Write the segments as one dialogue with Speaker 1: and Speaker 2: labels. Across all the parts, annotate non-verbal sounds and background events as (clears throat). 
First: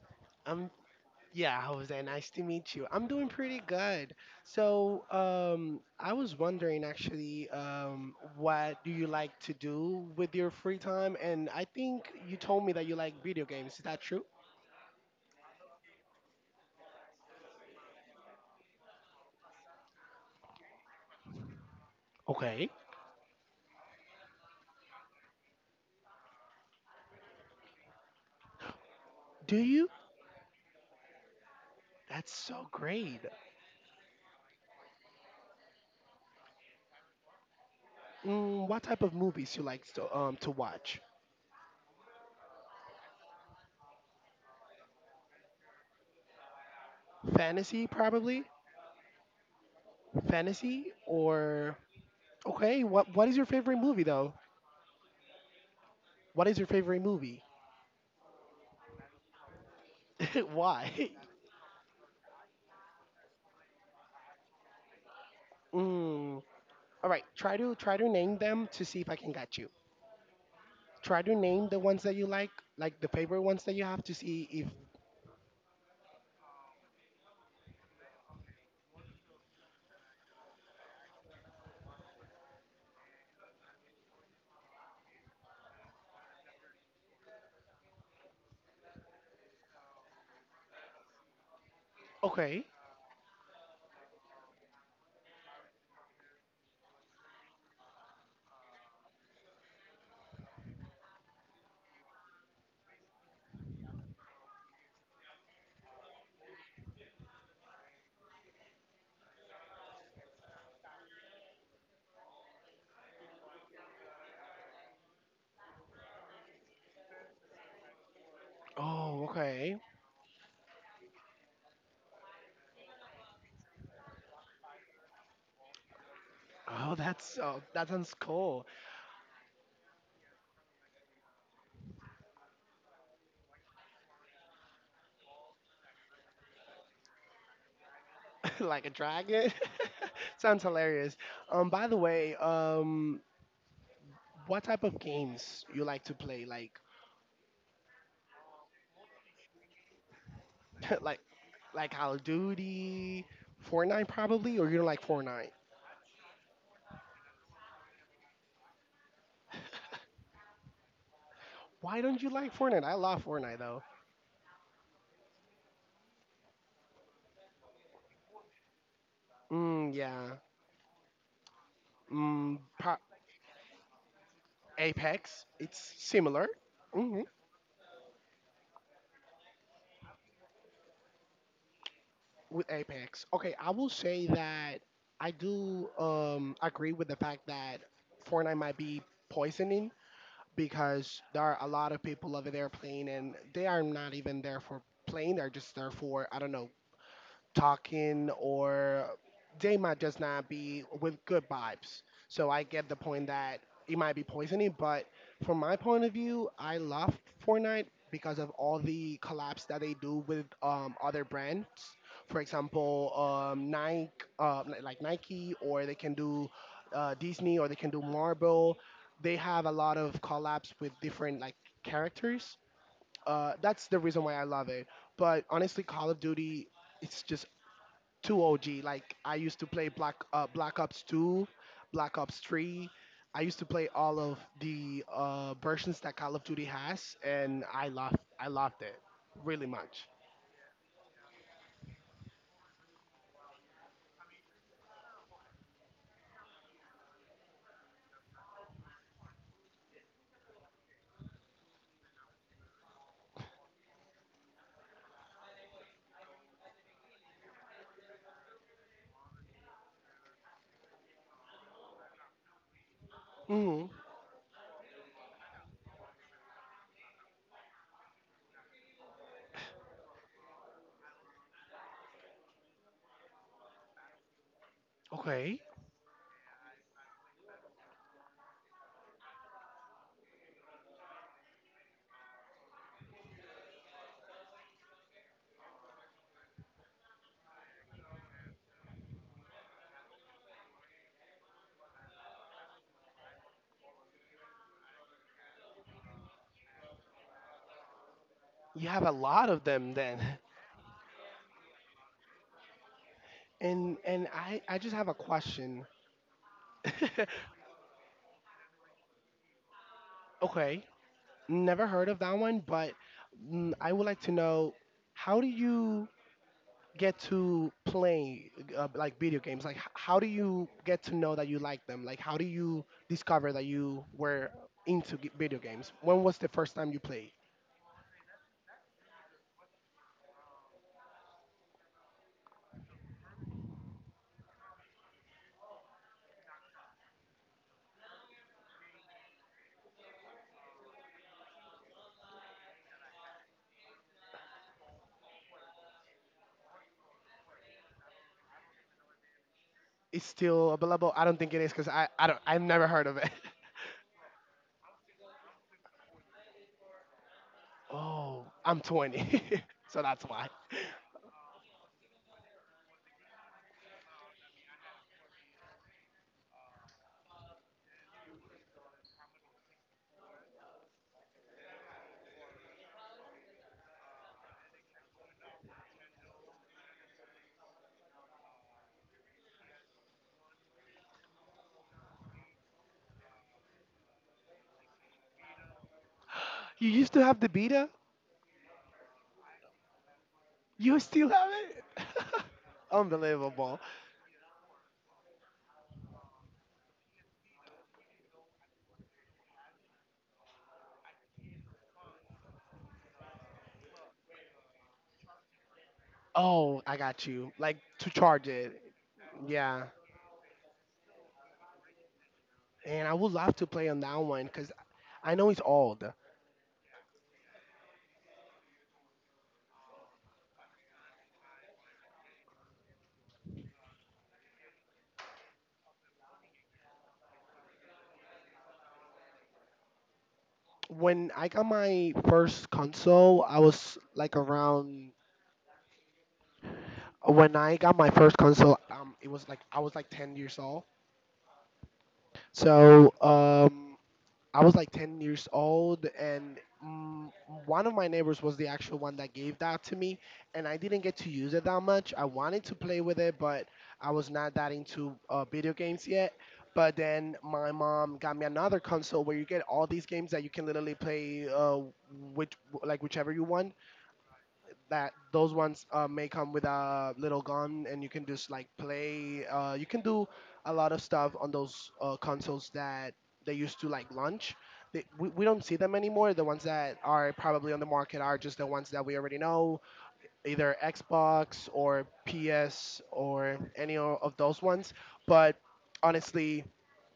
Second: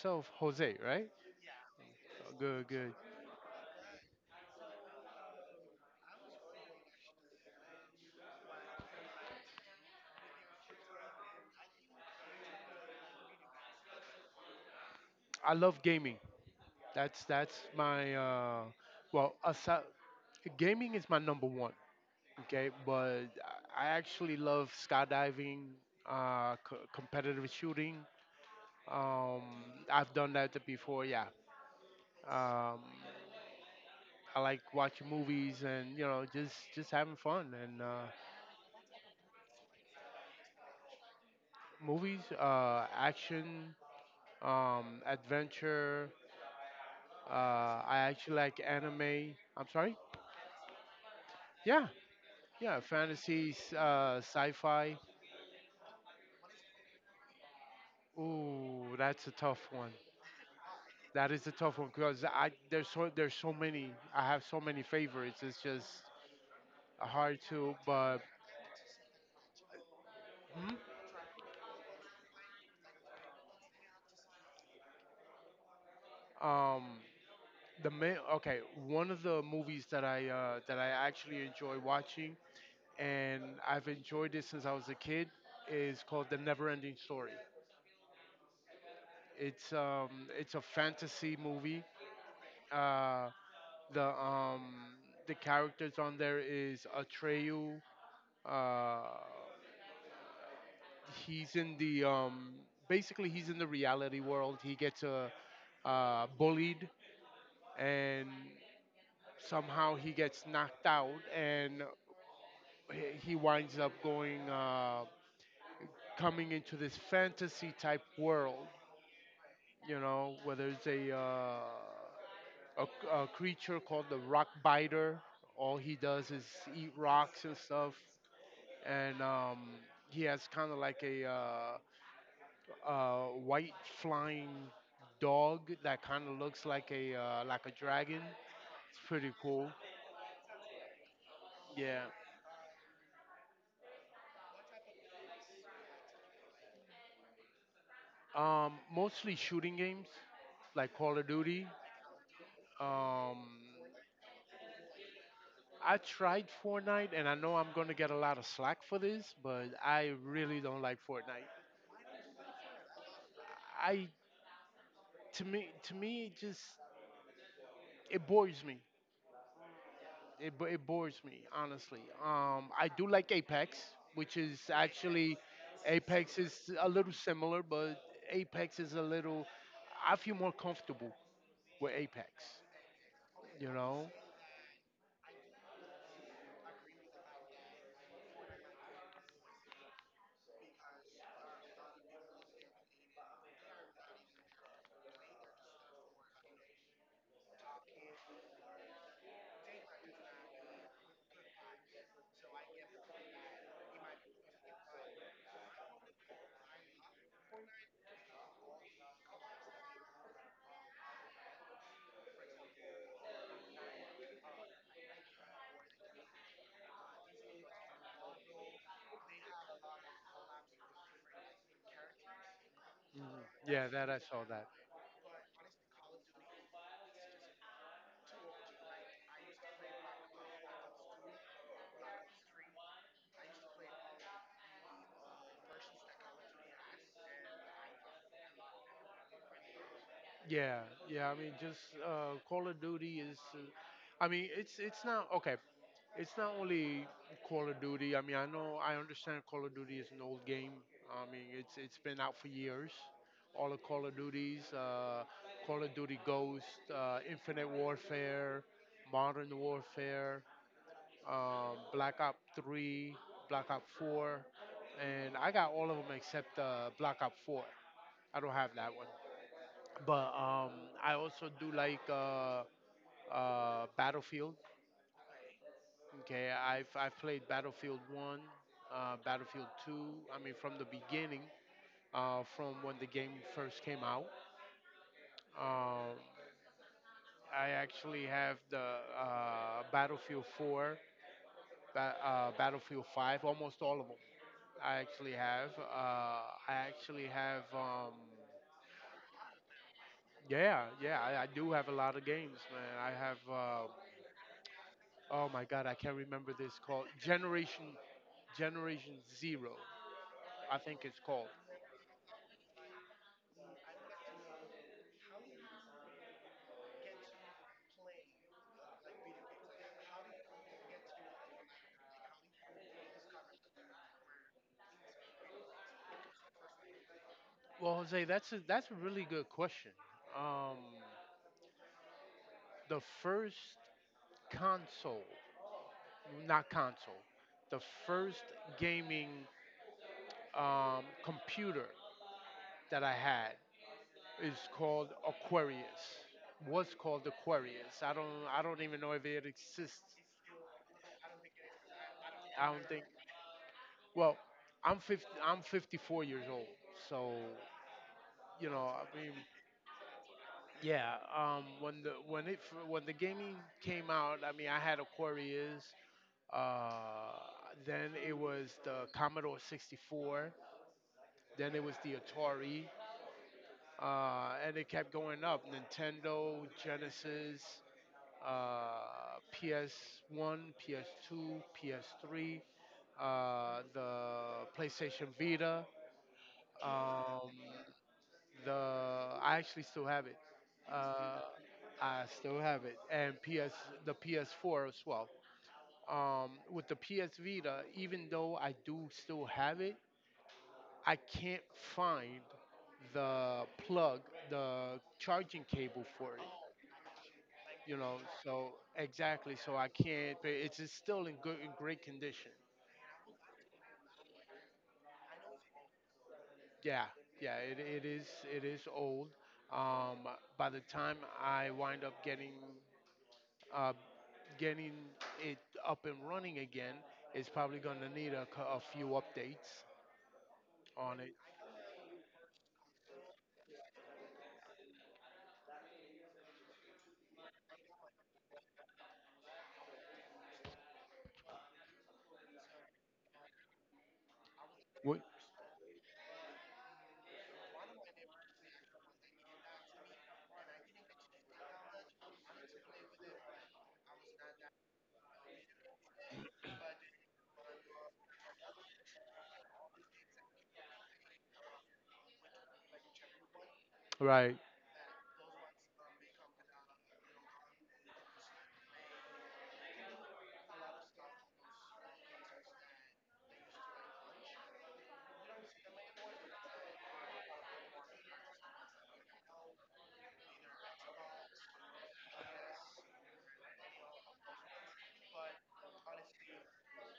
Speaker 1: yourself,
Speaker 2: I'm
Speaker 1: Jose? Right?
Speaker 2: yeah, Jose. Nice
Speaker 1: Oh,
Speaker 2: to
Speaker 1: good,
Speaker 2: meet you.
Speaker 1: good.
Speaker 2: I'm doing pretty good. So, I was wondering actually, what do you like to do with your free time? And I think you told me that you like video games. Is that true?
Speaker 1: I love gaming. That's my well, aside, gaming is my number one. Okay,
Speaker 2: Okay.
Speaker 1: but I actually love skydiving, competitive shooting. Um,
Speaker 2: Do you?
Speaker 1: I've done that before. Yeah.
Speaker 2: That's so
Speaker 1: Um,
Speaker 2: great.
Speaker 1: I like watching movies and just having fun and
Speaker 2: Mm, what type of movies you like to watch?
Speaker 1: movies, action, adventure. Uh,
Speaker 2: Fantasy,
Speaker 1: I actually
Speaker 2: probably.
Speaker 1: like anime. I'm sorry?
Speaker 2: Fantasy or
Speaker 1: Yeah, yeah,
Speaker 2: okay. What is your
Speaker 1: fantasy,
Speaker 2: favorite movie though?
Speaker 1: sci-fi.
Speaker 2: What is your favorite movie?
Speaker 1: Ooh, that's a tough one.
Speaker 2: (laughs) Why? (laughs)
Speaker 1: That is a tough one because I there's so many. I have so many favorites. It's just
Speaker 2: Mm. All right,
Speaker 1: hard
Speaker 2: try
Speaker 1: to.
Speaker 2: to try to
Speaker 1: But
Speaker 2: name them to see if I can get you.
Speaker 1: hmm,
Speaker 2: Try to name the ones that you like the favorite ones that you have to see if
Speaker 1: um, the main, okay, one of the movies that I actually enjoy watching and I've enjoyed it since I was a kid is called The Neverending Story. It's um it's a fantasy movie.
Speaker 2: okay.
Speaker 1: Uh, The um the characters on there is Atreyu. Uh, he's in the Basically he's in the reality world. He gets bullied and somehow he gets knocked out and he winds up going coming into this fantasy type world.
Speaker 2: Oh, okay.
Speaker 1: You know, where there's a, a creature called the rock biter. All he does is eat
Speaker 2: Oh, that's
Speaker 1: rocks and
Speaker 2: oh, that
Speaker 1: stuff,
Speaker 2: sounds cool. (laughs)
Speaker 1: and he has kind of like a white flying dog that kind of looks like a like a dragon.
Speaker 2: Like a
Speaker 1: It's pretty
Speaker 2: dragon.
Speaker 1: cool.
Speaker 2: (laughs) Sounds hilarious. By the
Speaker 1: Yeah.
Speaker 2: way, what type of games you like to play? Like,
Speaker 1: Mostly shooting games like
Speaker 2: (laughs)
Speaker 1: Call
Speaker 2: like,
Speaker 1: of Duty.
Speaker 2: like Call of Duty,
Speaker 1: Um,
Speaker 2: Fortnite probably, or you don't like Fortnite?
Speaker 1: I tried Fortnite, and I know I'm gonna get a lot of slack for this, but I really don't like Fortnite.
Speaker 2: Why don't you like Fortnite? I love Fortnite though.
Speaker 1: I to me it just it bores me.
Speaker 2: Mm, yeah.
Speaker 1: It bores me, honestly.
Speaker 2: Mm,
Speaker 1: I
Speaker 2: pro-
Speaker 1: do like Apex, which is actually
Speaker 2: Apex. It's
Speaker 1: Apex
Speaker 2: similar
Speaker 1: is a little
Speaker 2: hmm
Speaker 1: similar, but Apex is a little. I feel more comfortable with Apex.
Speaker 2: with Apex. Okay,
Speaker 1: You
Speaker 2: I will
Speaker 1: know?
Speaker 2: say that I do agree with the fact that Fortnite might be poisoning because there are a lot of people over there playing and they are not even there for playing. They're just there for I don't know talking or they might just not be with good vibes. So I get the point that it might be poisoning, but from my point of view, I love Fortnite because of all the collabs that they do with other brands. For example, Nike, like Nike, or they can do Disney, or they can do Marvel. They have a lot of collabs with different like characters.
Speaker 1: Mm, yeah,
Speaker 2: That's the
Speaker 1: that I
Speaker 2: reason why
Speaker 1: saw
Speaker 2: I
Speaker 1: that.
Speaker 2: love it. But honestly, Call of Duty it's just too OG. Like I used to play Black Ops 2, Black Ops 3. I used to play all of the versions that Call of Duty has, and I loved it really much.
Speaker 1: Yeah, yeah. I mean, just Call of Duty is. I mean, it's not okay. It's not only Call of Duty. I mean, I know, I understand Call of Duty is an old game. I mean, it's been out for years. All the Call of Duties, Call of Duty Ghost, Infinite Warfare, Modern Warfare, Black Ops 3, Black Ops
Speaker 2: Hmm.
Speaker 1: 4, and I got all of them except Black Ops 4. I don't have that one, but I also do like Battlefield.
Speaker 2: Okay,
Speaker 1: Okay, I've played Battlefield One, Battlefield Two. I mean, from the beginning, from when the game first came out. Um, I actually have the Battlefield Four, Battlefield Five, almost all of them. I actually have. I actually have. Um,
Speaker 2: you have a lot of them then.
Speaker 1: yeah, yeah, I do have a lot of games, man. I have.
Speaker 2: (laughs) And I just have a
Speaker 1: Oh my God,
Speaker 2: question.
Speaker 1: I can't remember this, called
Speaker 2: (laughs)
Speaker 1: Generation Zero. I
Speaker 2: Okay,
Speaker 1: think it's called.
Speaker 2: never heard of that one, but mm, I would like to know how do you get to play like video games? Like, how do you get to know that you like them? Like, how do you discover that you were into video games? When was the first time you played?
Speaker 1: Well, Jose, that's a really good question. Um, the first console, not console, the first gaming computer that I had is called Aquarius. Was called Aquarius. I don't even know if it exists.
Speaker 2: It's still available? I don't think it is because I've
Speaker 1: I don't
Speaker 2: never
Speaker 1: think.
Speaker 2: heard of it. (laughs)
Speaker 1: Well, I'm 54 years old, so
Speaker 2: Oh,
Speaker 1: you
Speaker 2: I'm
Speaker 1: know I mean.
Speaker 2: 20, (laughs) so that's why.
Speaker 1: Yeah, when the when it when the gaming came out, I mean, I had Aquarius. Uh, then it was the Commodore 64. Then it was the Atari. And it kept going up, Nintendo, Genesis, uh, PS1, PS2, PS3, the PlayStation Vita.
Speaker 2: You used to have
Speaker 1: Um,
Speaker 2: the beta.
Speaker 1: the I actually still have it.
Speaker 2: You still
Speaker 1: Uh,
Speaker 2: have it.
Speaker 1: I
Speaker 2: (laughs)
Speaker 1: still have it, and PS
Speaker 2: Unbelievable.
Speaker 1: the PS4 as well. With the PS Vita, even though I do still have it, I can't find the plug, the charging cable for it.
Speaker 2: Oh, I got you. Like
Speaker 1: You
Speaker 2: to
Speaker 1: know,
Speaker 2: charge
Speaker 1: so
Speaker 2: it.
Speaker 1: exactly, so
Speaker 2: Yeah.
Speaker 1: I can't. But it's still in good, in great condition.
Speaker 2: And I would love to play on that one because I know it's old.
Speaker 1: Yeah, yeah, it is old. Um, by the time I wind up uh, getting it up and running again, it's probably gonna need a few updates on it.
Speaker 2: When I got my first console, I was like around When I got my first console, it was like I was like 10 years old. So, I was like
Speaker 1: What?
Speaker 2: 10 years old and mm, one of my neighbors was the actual one that gave that to me and I didn't get to use it that much. I wanted to play with it, but I was not that into video games yet. But then my mom got me another console where you get all these games that you can literally play which like whichever you want
Speaker 1: Right.
Speaker 2: that those ones may come with a little gun and you can just like play you can do a lot of stuff on those consoles that they used to like launch we don't see them anymore. The ones that are probably on the market are just the ones that we already know, either Xbox or PS or any of those ones. But honestly,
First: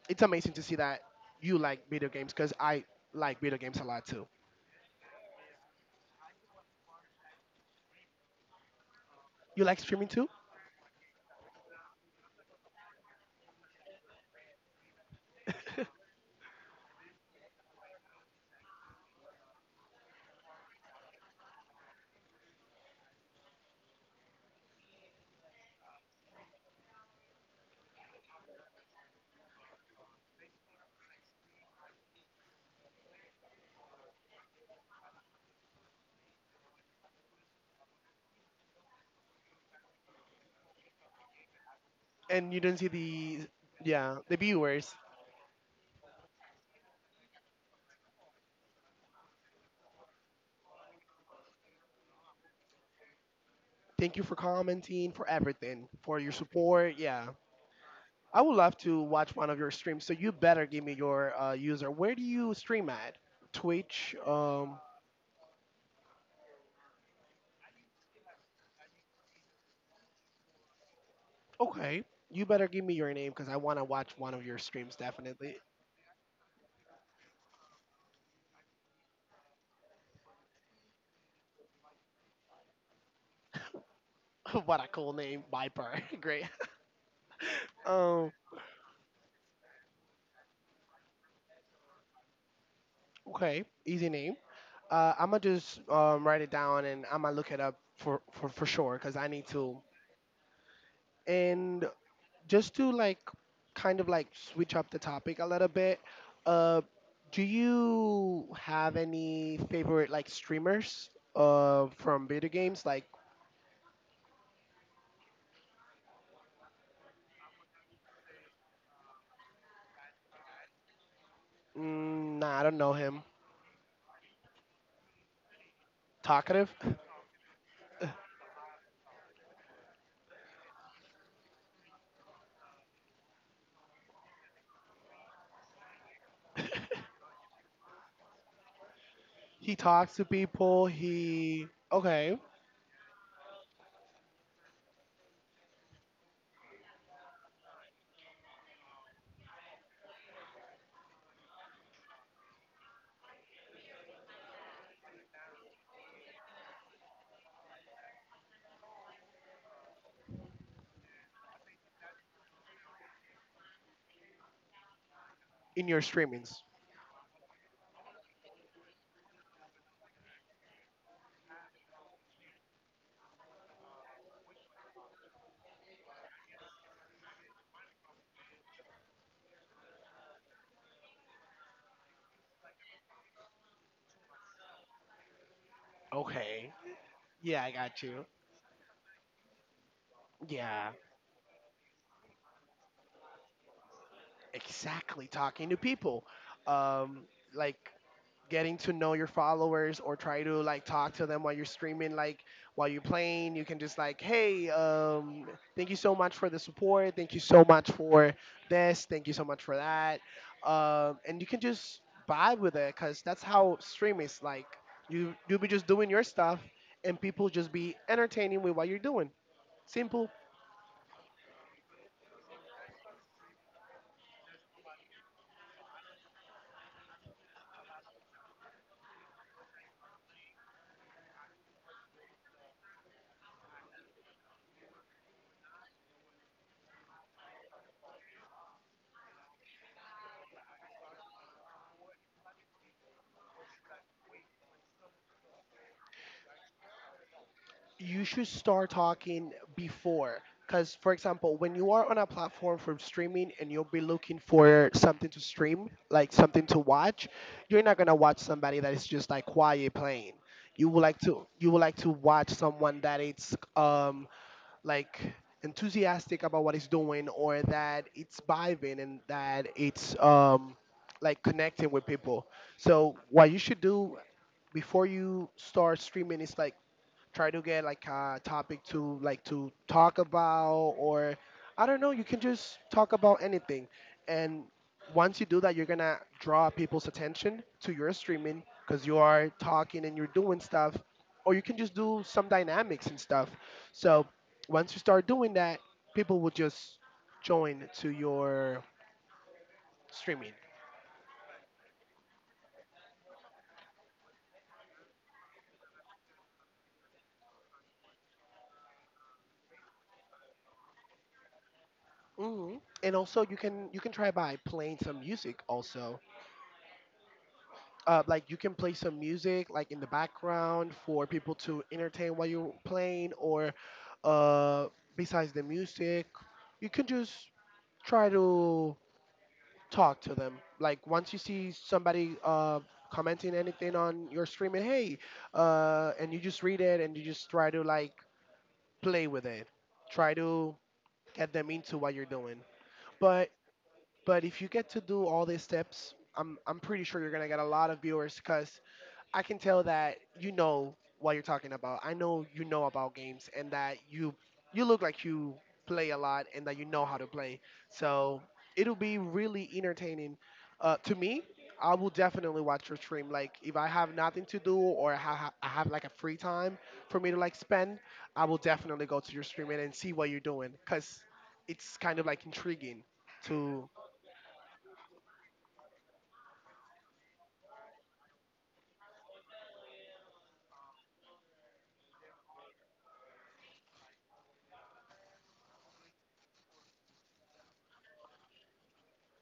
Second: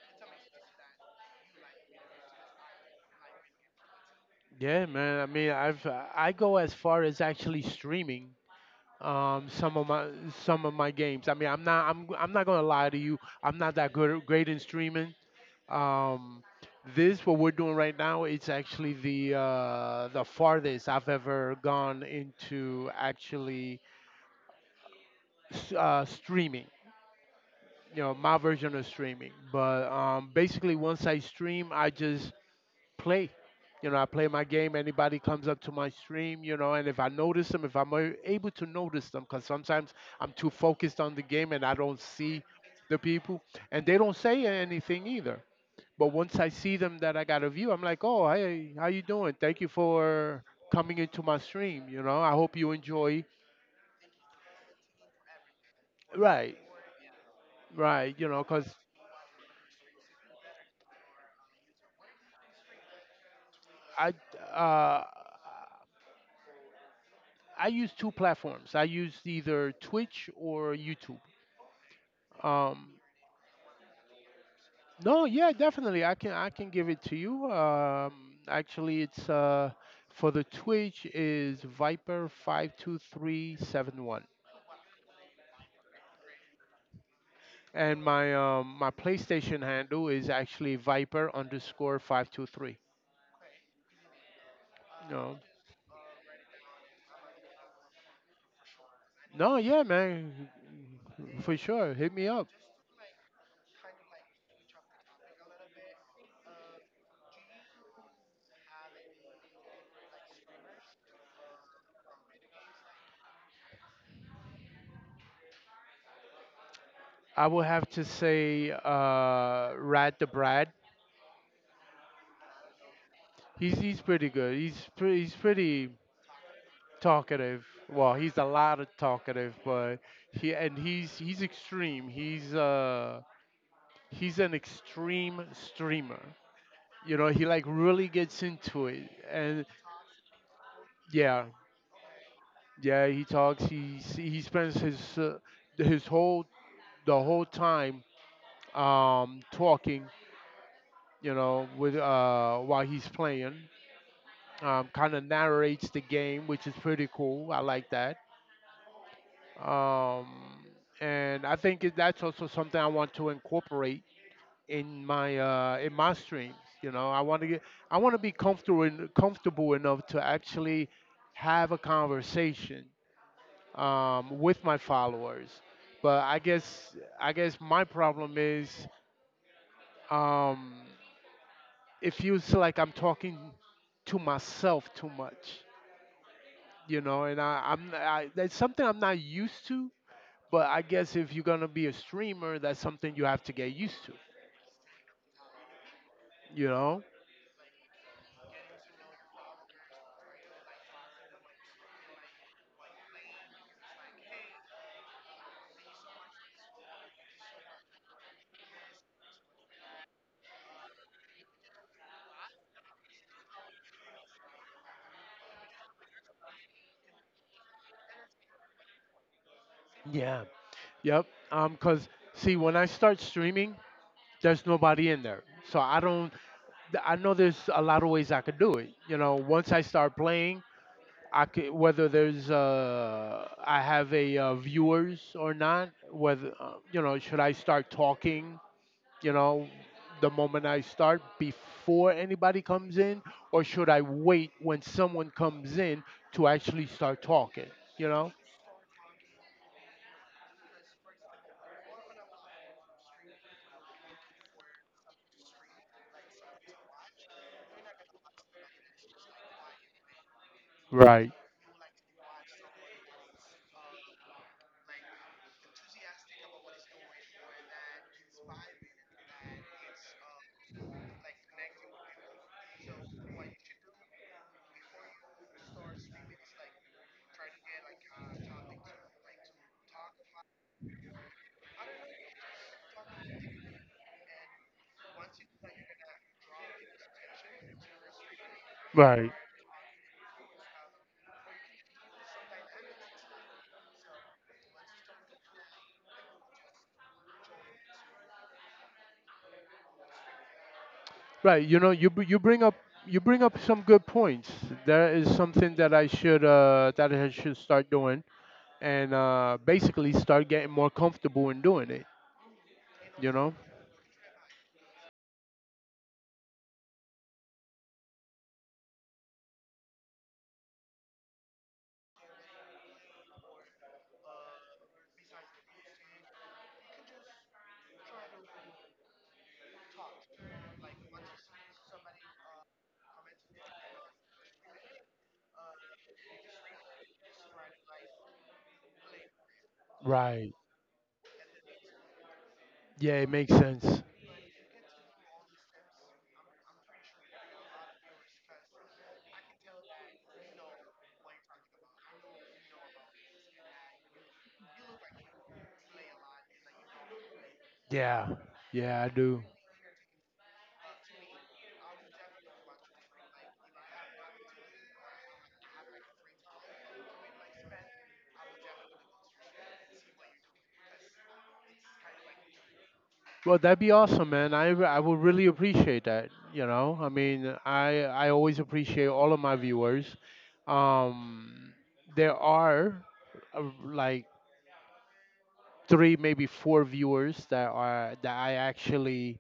Speaker 2: it's amazing to see that you like video games because I like video games a lot too.
Speaker 1: Yeah, man. I mean, I've I go as far as actually streaming
Speaker 2: You
Speaker 1: some
Speaker 2: like
Speaker 1: of my
Speaker 2: streaming too?
Speaker 1: games. I mean, I'm not gonna lie to you. I'm not that good, great in streaming. Um, this what we're doing right now. It's actually the farthest I've ever gone into actually streaming. You know, my version of streaming. But basically, once I stream, I just play. You know, I play my game. Anybody comes up to my stream, you know, and if I notice them, if I'm a- able to notice them, because sometimes I'm too focused on the game and I don't see
Speaker 2: And you do not see
Speaker 1: the
Speaker 2: the
Speaker 1: people, and they
Speaker 2: yeah
Speaker 1: don't
Speaker 2: the
Speaker 1: say
Speaker 2: viewers.
Speaker 1: anything either. But once I see them that I got a view, I'm like, oh, hey, how you doing? Thank you for coming into my stream. You know, I hope you enjoy.
Speaker 2: Thank you for commenting, for everything, for your
Speaker 1: Right,
Speaker 2: support, yeah.
Speaker 1: right. You
Speaker 2: I
Speaker 1: know,
Speaker 2: would
Speaker 1: because
Speaker 2: love to watch one of your streams, so you better give me your user. Where do you stream at? Twitch,
Speaker 1: I
Speaker 2: um,
Speaker 1: uh, I use two platforms. I use either Twitch or YouTube.
Speaker 2: okay. You better give me
Speaker 1: Um,
Speaker 2: your name because I want to watch one of your streams
Speaker 1: No, yeah,
Speaker 2: definitely.
Speaker 1: definitely. I can give it to you. Actually, it's for the Twitch is Viper 52371,
Speaker 2: (laughs) What a cool name, Viper. (laughs) Great,
Speaker 1: and
Speaker 2: um,
Speaker 1: my my PlayStation handle is actually Viper underscore 523.
Speaker 2: okay, easy name. I'm gonna
Speaker 1: No,
Speaker 2: just write it down and I'm gonna look it up for for sure because I need
Speaker 1: no,
Speaker 2: to.
Speaker 1: yeah, man, for
Speaker 2: And
Speaker 1: sure. Hit me up.
Speaker 2: just to like kind of like switch up the topic a little bit, uh, do you have any favorite like streamers, uh, from video games like,
Speaker 1: I will have to say Rad the Brad.
Speaker 2: mm, nah, I don't know him.
Speaker 1: He's pretty good. He's pretty
Speaker 2: Talkative.
Speaker 1: talkative. Well,
Speaker 2: (laughs)
Speaker 1: he's a lot of talkative, but he's extreme. He's an extreme streamer. You know, he like really gets into it, and
Speaker 2: He talks to people
Speaker 1: yeah,
Speaker 2: he okay
Speaker 1: yeah, he talks. He spends his whole the whole time talking. You know, with while he's playing, kind of narrates the game, which is pretty cool. I like that, um, and that's also something I want to incorporate
Speaker 2: in
Speaker 1: in
Speaker 2: your
Speaker 1: my
Speaker 2: streamings
Speaker 1: streams. You know, I want to be comfortable enough to actually have a conversation with my followers. But I guess my problem is, um, it feels like I'm talking to myself too much.
Speaker 2: okay
Speaker 1: You know, and
Speaker 2: yeah I got you,
Speaker 1: that's something I'm not used to. But I
Speaker 2: yeah.
Speaker 1: guess if you're gonna be a streamer, that's something you have to get used to.
Speaker 2: Exactly, talking to people.
Speaker 1: You know?
Speaker 2: Um, like getting to know your followers or try to like talk to them while you're streaming. Like while you're playing you can just like, hey, um, thank you so much for the support, thank you so much for this, thank you so much for that. Um, and you can just vibe with it because that's how stream is like. You you'll be just doing your stuff and people just be entertaining with what you're doing. Simple.
Speaker 1: Yeah. Yep. Cause see, when I start streaming, there's nobody in there, so I don't. I know there's a lot of ways I could do it. You know, once I start playing, I could, whether there's I have a viewers or not. Whether you know, should I start talking, you know, the moment I start before anybody comes in, or should I wait when someone comes in to actually start talking? You
Speaker 2: You
Speaker 1: know,
Speaker 2: should start talking before, because for example, when you are on a platform for streaming and you'll be looking for something to stream, like something to watch, you're not going to watch somebody that is just like quiet playing.
Speaker 1: right,
Speaker 2: You would like to watch someone that it's like enthusiastic about what it's doing, or that it's vibing and that it's like connecting with people. So what you should do before you start streaming is like try to get like a topic to like to talk about, or I don't know, you can just talk about anything. And once you do that, you're gonna draw people's attention to your streaming because you
Speaker 1: right.
Speaker 2: are talking and you're doing stuff. Or you can just do some dynamics and stuff. So once you start doing that, people will just join to your streaming.
Speaker 1: Right? You know, you bring up some good points. There is something that I should start doing, and basically start getting more comfortable in doing it.
Speaker 2: Hmm. And
Speaker 1: You
Speaker 2: also,
Speaker 1: know,
Speaker 2: you can try by playing some music also. Like you can play some music like in the background for people to entertain while you're playing. Or uh, besides the music, you can just try to talk to them. Like once you see somebody commenting anything on your stream, and hey, and you just read it and you just try to like play with it. Try
Speaker 1: right.
Speaker 2: to get them into what you're doing.
Speaker 1: Yeah, it
Speaker 2: but
Speaker 1: makes sense.
Speaker 2: but if you get to do all these steps, I'm pretty sure you're gonna get a lot of viewers because I can tell that you know what you're talking about. I know you know about games, and that you look like you play a lot and that you know how to play.
Speaker 1: Yeah,
Speaker 2: So it'll
Speaker 1: yeah, I
Speaker 2: be
Speaker 1: do.
Speaker 2: really entertaining. To me, I will definitely watch your stream. Like if I have nothing to do, or I have like a free time for me to like spend, I will definitely go to your stream and see what you're doing because it's kind of like intriguing.
Speaker 1: Well, that'd
Speaker 2: To
Speaker 1: be awesome, man. I would really appreciate that. You know, I mean, I always appreciate all of my viewers. Um, there are like three, maybe four viewers that are that I actually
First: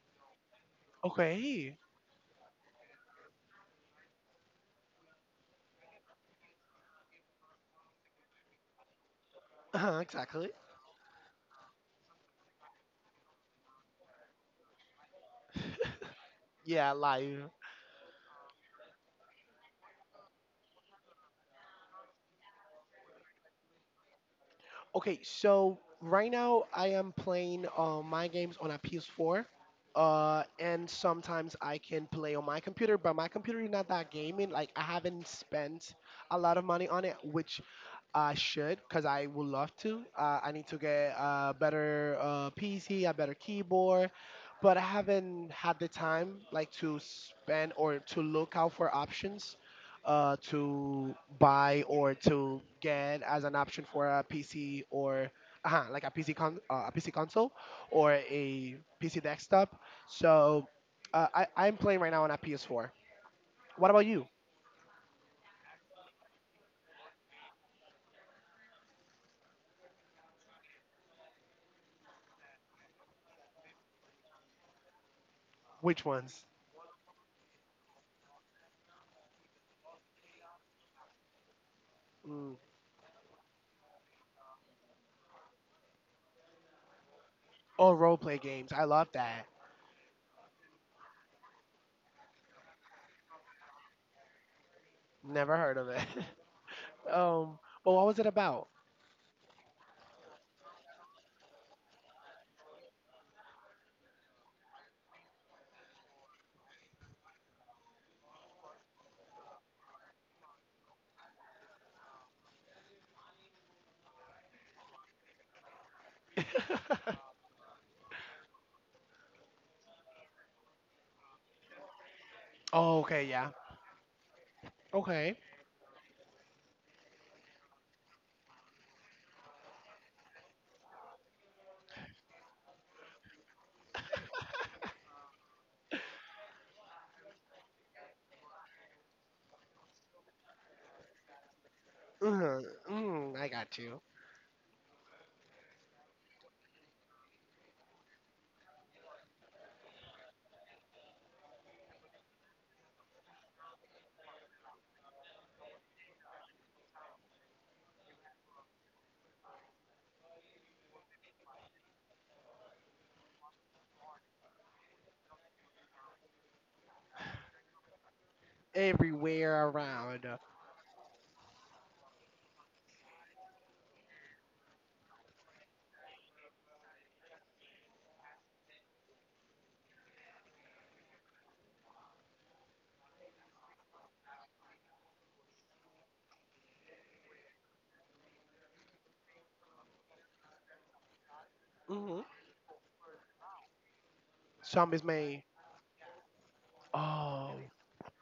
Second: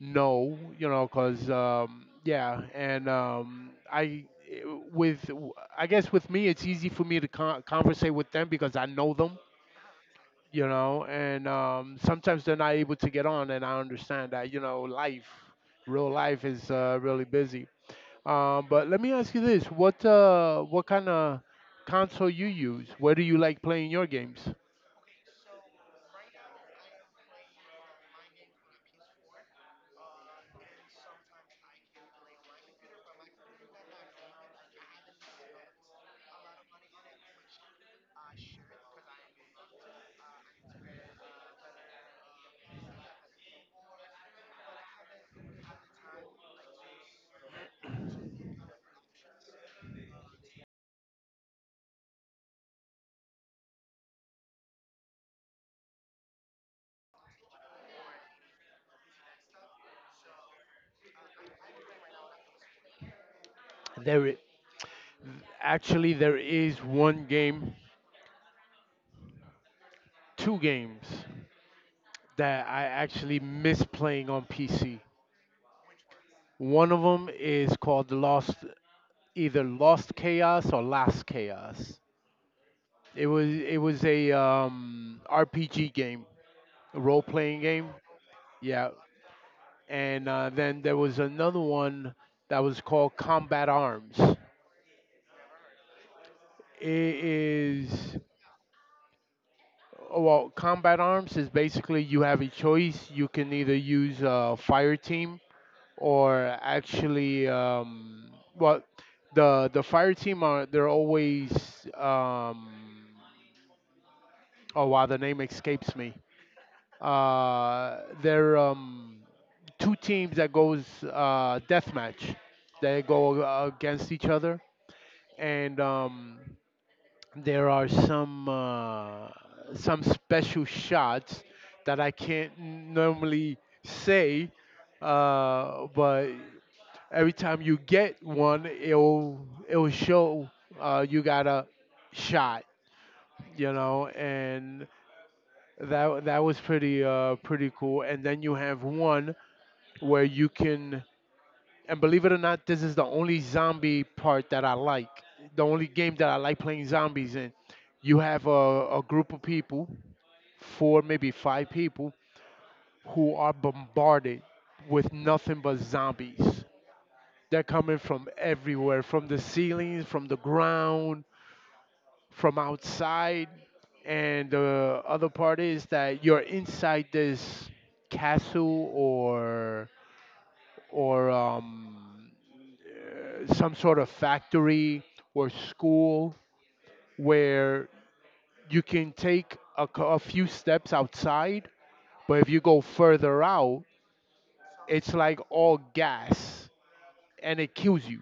Speaker 1: know. You know, cause
Speaker 2: okay,
Speaker 1: yeah, and eh, with I guess with me, it's easy for me to conversate with them because I know them,
Speaker 2: (laughs) uh, exactly.
Speaker 1: you know. And sometimes they're not able to get on, and I understand that. You know, life, real life is
Speaker 2: Yeah,
Speaker 1: really
Speaker 2: live.
Speaker 1: busy, but let me ask you this, what kind of console you use, where do you like playing your games?
Speaker 2: Okay, so right now I am playing my games on a PS4, and sometimes I can play on my computer, but my computer is not that gaming. Like I haven't spent a lot of money on it, which I should, cause I would love to. I need to get a better PC, a better keyboard, but I haven't had the time like to spend or to look out for options to buy or to get as an option for a PC, or like a a PC console or a PC desktop. So I'm playing right now on a PS4. What about you?
Speaker 1: there i- Actually, there is one game, two games that I actually miss playing on PC.
Speaker 2: Which ones?
Speaker 1: One of them is called Lost, either Lost Chaos or Last Chaos.
Speaker 2: Mm.
Speaker 1: It was a RPG game, a role playing game.
Speaker 2: Oh, role play games. I
Speaker 1: Yeah.
Speaker 2: love that.
Speaker 1: And then there was another one that was called Combat Arms.
Speaker 2: Never heard of it.
Speaker 1: It
Speaker 2: (laughs) Um, but what
Speaker 1: is,
Speaker 2: was it about?
Speaker 1: well, Combat Arms is basically you have a choice. You can either use a fire team or actually, well, the fire team are, they're always, um, oh wow, the name escapes me.
Speaker 2: (laughs)
Speaker 1: They're two teams that goes death match.
Speaker 2: Oh,
Speaker 1: They
Speaker 2: okay,
Speaker 1: go
Speaker 2: yeah.
Speaker 1: against each other,
Speaker 2: Okay.
Speaker 1: and there are some special shots that I can't normally say, but every time you get one, it'll show you got a shot,
Speaker 2: Mm, mm, I
Speaker 1: you
Speaker 2: got you.
Speaker 1: know, and that was pretty pretty cool. And then you have one where you can and believe it or not this is the only zombie part that I like, the only game that I like playing zombies in. You have a group of people, four maybe five people, who are bombarded with nothing but zombies. They're coming from everywhere, from the
Speaker 2: Everywhere
Speaker 1: ceilings, from
Speaker 2: around.
Speaker 1: the ground, from outside. And the other part is that you're inside this castle or or some sort of factory or school where you can take a few steps outside,
Speaker 2: Hmm.
Speaker 1: but if you go further out,
Speaker 2: Zombies
Speaker 1: it's like
Speaker 2: may.
Speaker 1: all gas
Speaker 2: Oh.
Speaker 1: and it kills you.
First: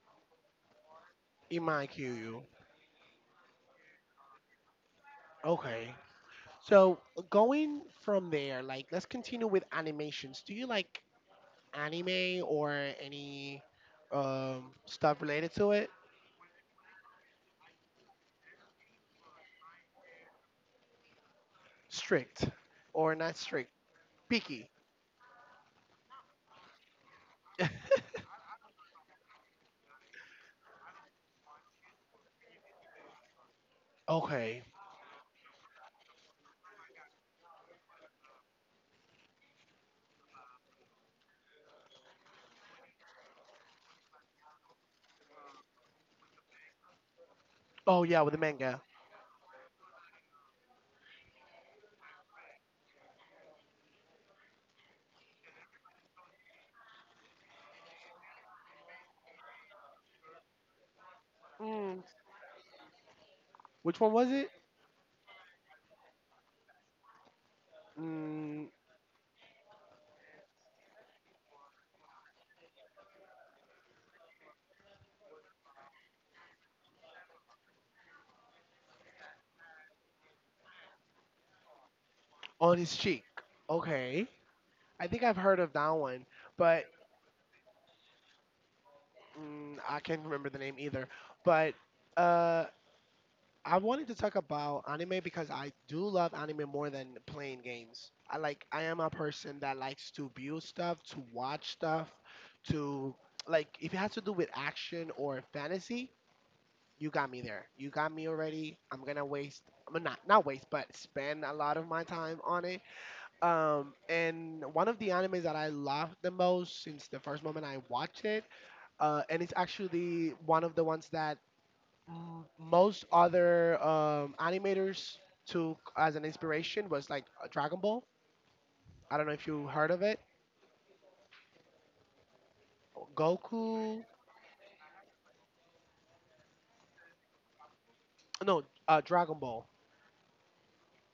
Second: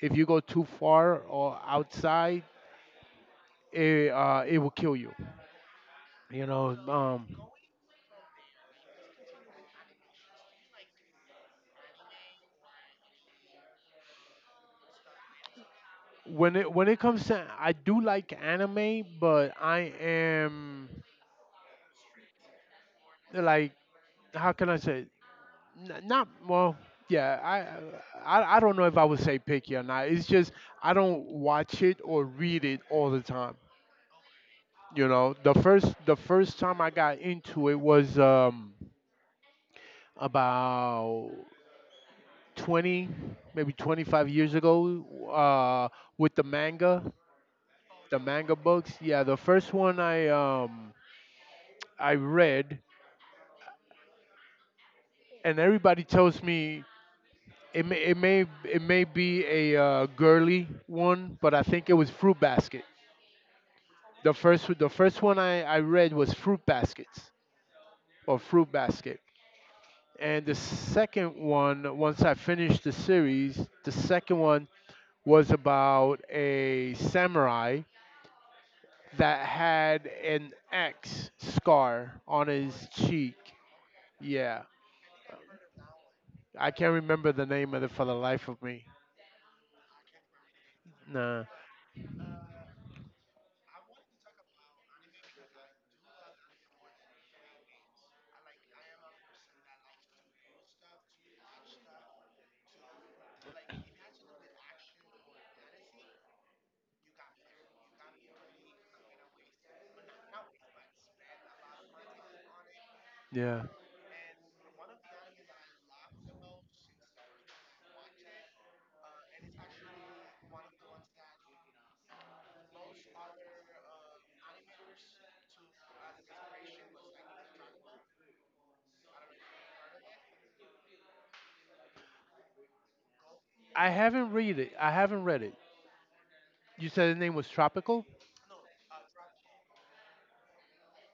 Speaker 1: If you go too far or
Speaker 2: It might kill
Speaker 1: outside,
Speaker 2: you.
Speaker 1: it will kill you.
Speaker 2: Okay.
Speaker 1: You know,
Speaker 2: So
Speaker 1: um,
Speaker 2: going from there, like let's continue with animations. Do you like anime or any stuff related to it?
Speaker 1: when it comes to I do like anime, but I am
Speaker 2: Strict or not strict?
Speaker 1: like, how can
Speaker 2: Picky.
Speaker 1: I say, not well. Yeah,
Speaker 2: (laughs)
Speaker 1: I don't know if I would say picky or not. It's just I don't watch it or read it all the time.
Speaker 2: Okay.
Speaker 1: You know, the first time I got into it was about 20, maybe 25 years ago uh with
Speaker 2: Oh
Speaker 1: the
Speaker 2: yeah, with the
Speaker 1: manga
Speaker 2: manga.
Speaker 1: books. Yeah, the first one I read, and everybody tells me it may be a girly one, but I think it
Speaker 2: Mm.
Speaker 1: was Fruit Basket.
Speaker 2: Which one was
Speaker 1: The
Speaker 2: it?
Speaker 1: first the first one I read was Fruit Baskets or
Speaker 2: Mm,
Speaker 1: Fruit Basket. And the second one, once I finished the series, the second one was about a samurai that had an X scar on
Speaker 2: on
Speaker 1: his
Speaker 2: his cheek.
Speaker 1: cheek.
Speaker 2: Okay.
Speaker 1: Yeah.
Speaker 2: I think I've heard of that one,
Speaker 1: I
Speaker 2: but
Speaker 1: can't remember the name of it for the life of me.
Speaker 2: mm, I can't remember the name either.
Speaker 1: Nah.
Speaker 2: But uh, I wanted to talk about anime because I do love anime more than playing games. I am a person that likes to build stuff, to watch stuff, to like if it has to do with action or fantasy, you got me there. You got me already. I mean, not waste, but spend a lot of my time on it.
Speaker 1: Yeah.
Speaker 2: And one of the animes that I loved the most since the first moment I watched it, and it's actually one of the ones that most other animators took as an inspiration was like Dragon Ball. I don't know if you heard of it. Goku,
Speaker 1: I haven't read it. I haven't read it. You said the name was Tropical?
Speaker 2: no, Dragon Ball.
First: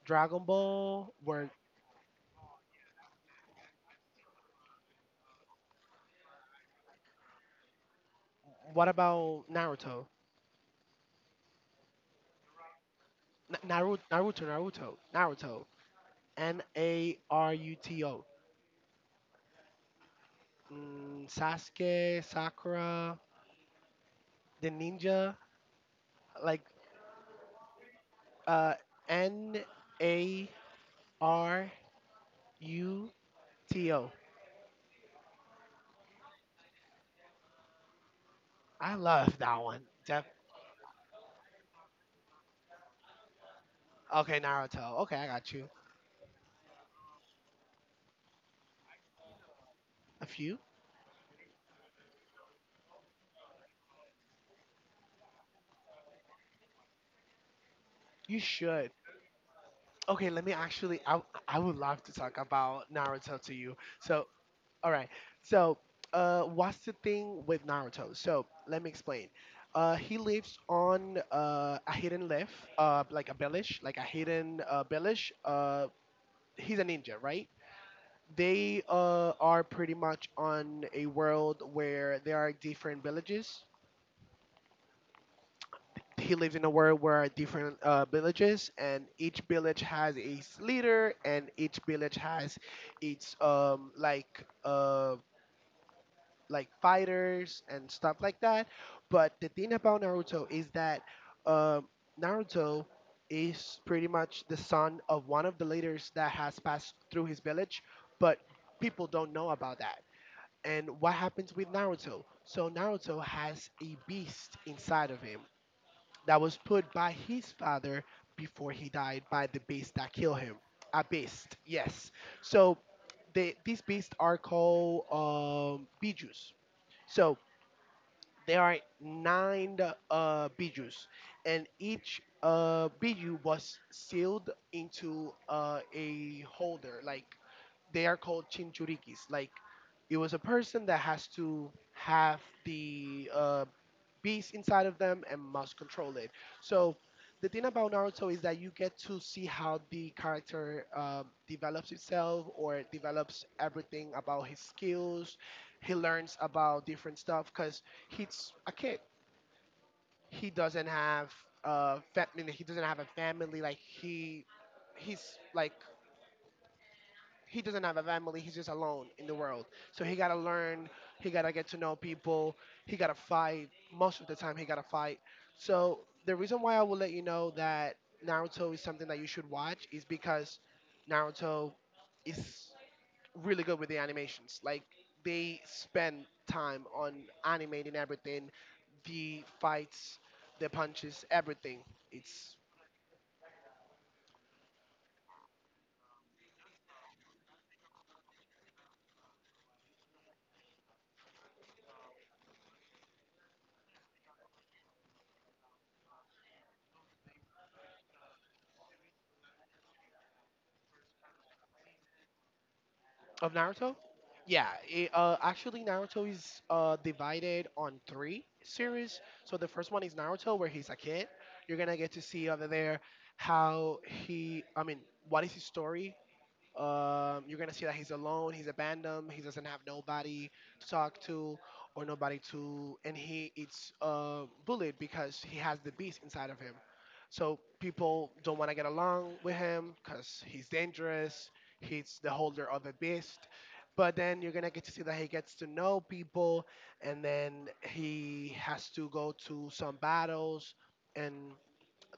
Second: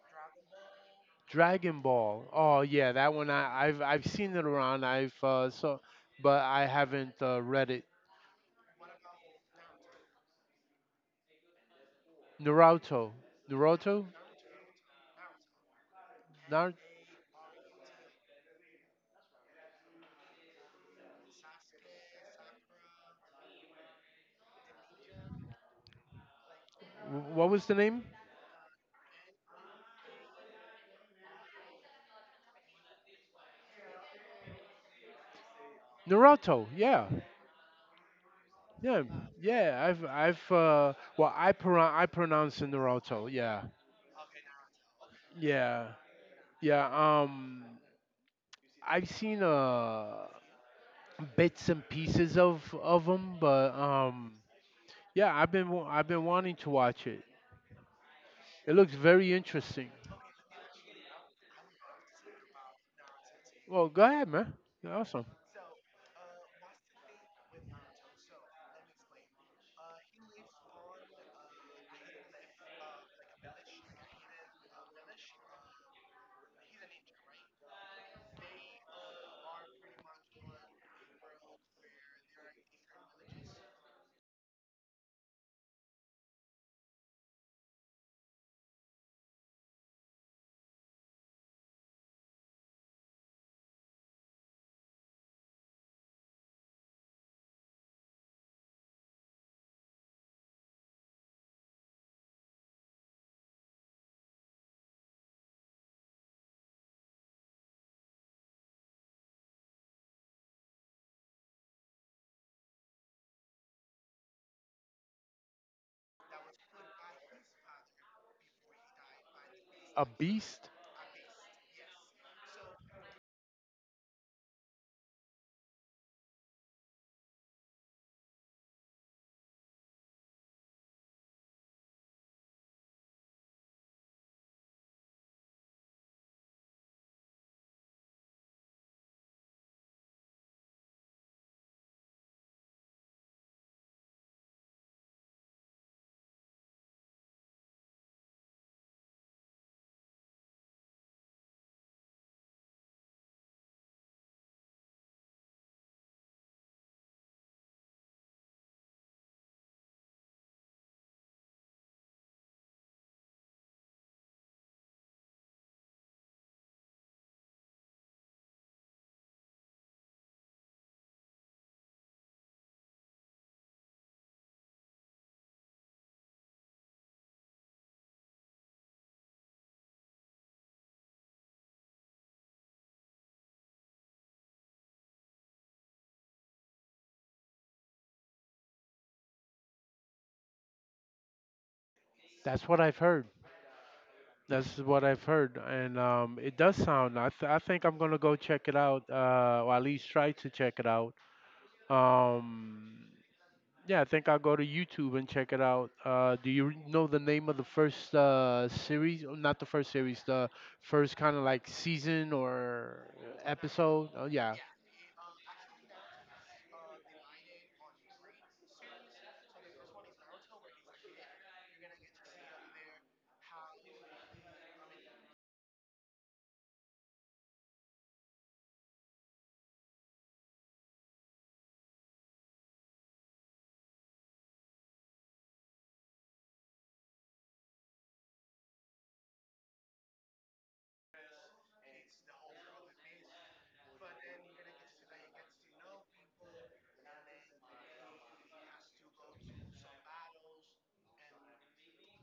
Speaker 2: Dragon Ball. Were
Speaker 1: Dragon Ball. Oh yeah, that one, I've seen it around. I've so, but I haven't read it.
Speaker 2: What about Naruto?
Speaker 1: Naruto.
Speaker 2: N- Naruto,
Speaker 1: Naruto.
Speaker 2: Naruto, Naruto, Naruto. N
Speaker 1: Nar-
Speaker 2: A R U T O. Sasuke, Sakura, the ninja. Like
Speaker 1: What was the name?
Speaker 2: uh, Naruto.
Speaker 1: Naruto. Yeah.
Speaker 2: I
Speaker 1: Yeah.
Speaker 2: love that
Speaker 1: Yeah.
Speaker 2: one.
Speaker 1: I've well I I pronounce it Naruto. Yeah.
Speaker 2: Okay, Naruto. Okay, I got you.
Speaker 1: Yeah. Yeah. I've seen
Speaker 2: A few?
Speaker 1: bits and pieces of them, but yeah, I've been I've been wanting to watch it.
Speaker 2: You
Speaker 1: It
Speaker 2: should.
Speaker 1: looks very interesting.
Speaker 2: Okay, let me I would love to talk about Naruto to you.
Speaker 1: Well, go ahead,
Speaker 2: So,
Speaker 1: man.
Speaker 2: all
Speaker 1: You're
Speaker 2: right.
Speaker 1: awesome.
Speaker 2: So, what's the thing with Naruto? So, let me explain. He lives on a hidden lift, like a village, like a hidden village. He's a ninja, right? They are pretty much on a world where there are different villages he lives in a world where different villages, and each village has its leader, and each village has its like fighters and stuff like that. But the thing about Naruto is that um naruto is pretty much the son of one of the leaders that has passed through his village, but people don't know about that. And what happens with Naruto? So Naruto has a beast inside of him that was put by his father before he died by the beast
Speaker 1: A
Speaker 2: that killed him.
Speaker 1: beast.
Speaker 2: A beast, yes. So they, these beasts are called bijus. So there are nine bijus, and each biju was sealed into a holder. Like they are called chinchurikis. Like it was a person that has to have the beast inside of them and must control it. So the thing about Naruto is that you get to see how the character develops itself, or develops everything about his skills. He learns about different stuff because he's a kid. He doesn't have a family. Like, he doesn't have a family. He's just alone in the world. So he gotta learn. He gotta get to know people. He gotta fight. Most of the time, he gotta fight. So the reason why I will let you know that Naruto is something that you should watch is because Naruto is really good with the animations. Like, they spend time on animating everything, the fights, the punches, everything. It's
Speaker 1: That's what I've heard. That's what I've heard, and it does sound. I, I think I'm gonna go check it out, or at least try to check it out. Um, yeah, I think I'll go to YouTube and check it out. Do you know the name of the first series? Oh, not the first series, the first kind of like season or
Speaker 2: Of Naruto?
Speaker 1: episode. Oh yeah,
Speaker 2: Yeah, actually, Naruto is divided on three series. So the first one is Naruto, where he's a kid. You're gonna get to see over there how what is his story. You're gonna see that he's alone, he's abandoned, he doesn't have nobody to talk to or nobody to, and he it's bullied because he has the beast inside of him. So people don't want to get along with him because he's dangerous. He's the holder of a beast. But then you're gonna get to see that he gets to know people, and then he has to go to some battles, and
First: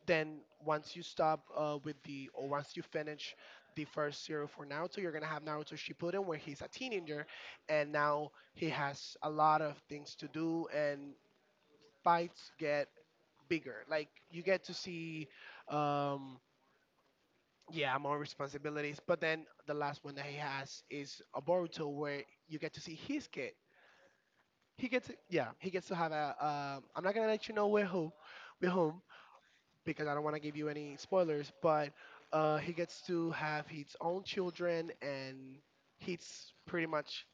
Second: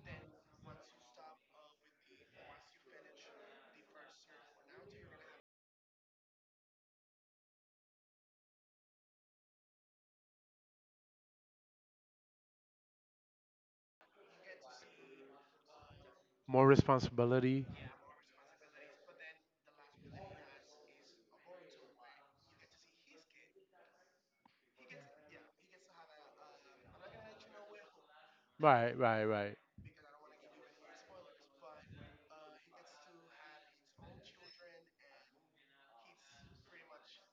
Speaker 2: then once you stop with the or once you finish the first zero for Naruto, you're gonna have Naruto Shippuden, where he's a teenager, and now he has a lot of things to do, and fights get bigger. Like, you get to see, um,
Speaker 1: more responsibility.
Speaker 2: yeah, more responsibilities. But then the last one that he has is a Boruto, where you get to see his kid. He gets, yeah, he gets to have a. I'm not gonna let you know with
Speaker 1: Right,
Speaker 2: whom,
Speaker 1: right, right.
Speaker 2: because I don't want to give you any spoilers, but he gets to have his own children, and he's pretty much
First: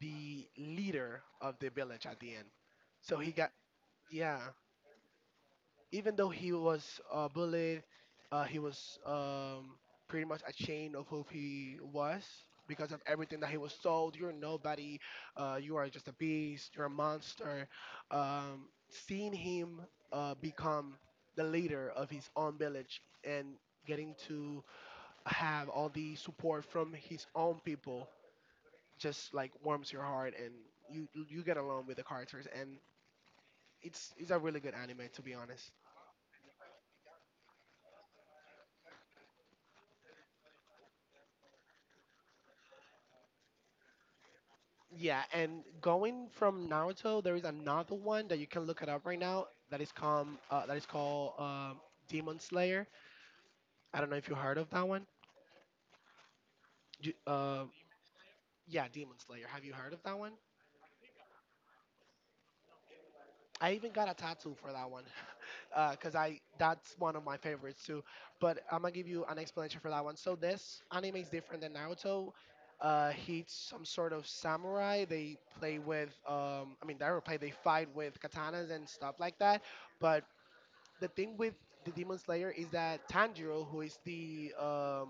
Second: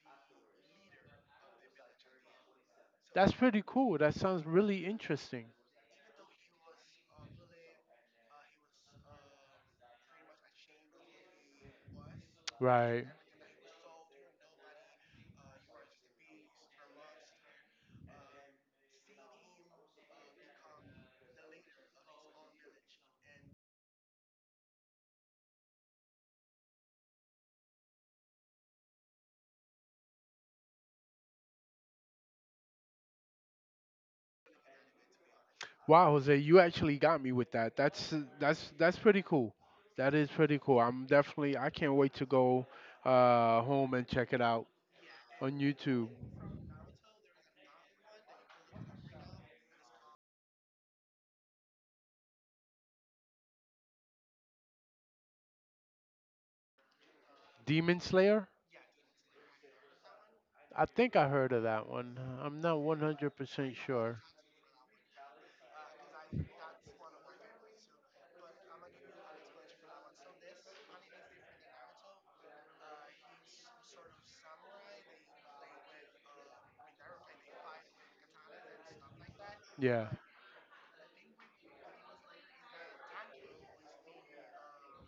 Speaker 2: the leader of the village at the end. So he
Speaker 1: That's pretty cool. That
Speaker 2: yeah,
Speaker 1: sounds really interesting.
Speaker 2: even though he was bullied, he was pretty much ashamed of who he was because of
Speaker 1: Right.
Speaker 2: everything that he was told. You're nobody. You are just a beast. You're a monster. Seeing him become the leader of his own village and getting to have all the support from his own people just like warms your heart, and you get along with the characters, and it's a really good anime, to be honest.
Speaker 1: Wow, Jose, you actually got me with that. That's pretty cool. That is pretty cool. I'm definitely I can't wait to go home and check it out
Speaker 2: Yeah,
Speaker 1: on
Speaker 2: and
Speaker 1: YouTube.
Speaker 2: going from Naruto, there is another one that you can look it up right now. That is called Demon Slayer. I don't know if you heard of that one. You, uh,
Speaker 1: Demon Slayer?
Speaker 2: yeah, Demon Slayer. Have you heard of that one?
Speaker 1: I think I heard of that one. I'm not
Speaker 2: I
Speaker 1: 100%
Speaker 2: even got a
Speaker 1: sure.
Speaker 2: tattoo for that one, (laughs) because I that's one of my favorites too. But I'm gonna give you an explanation for that one. So this anime is different than Naruto. He's some sort of samurai. They play with, I mean, they don't play. They fight with katanas and stuff like that.
Speaker 1: Yeah.
Speaker 2: But the thing with the Demon Slayer is that Tanjiro, who is the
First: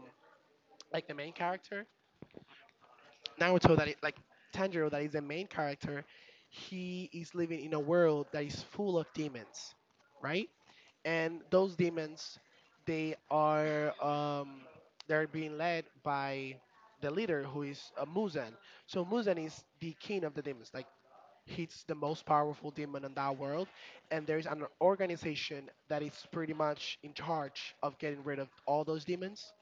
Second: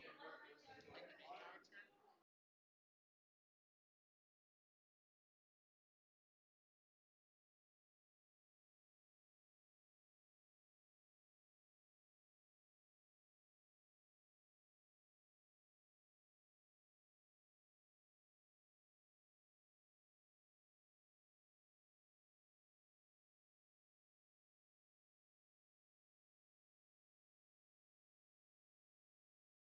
Speaker 2: like the main character, Naruto that is like Tanjiro that is the main character, he is living in a world that is full of demons, right? And those demons, they are um, they're being led by the leader, who is Muzan. So Muzan is the king of the demons. Like, he's the most powerful demon in that world, and there's an organization that is pretty much in charge of getting rid of all those demons.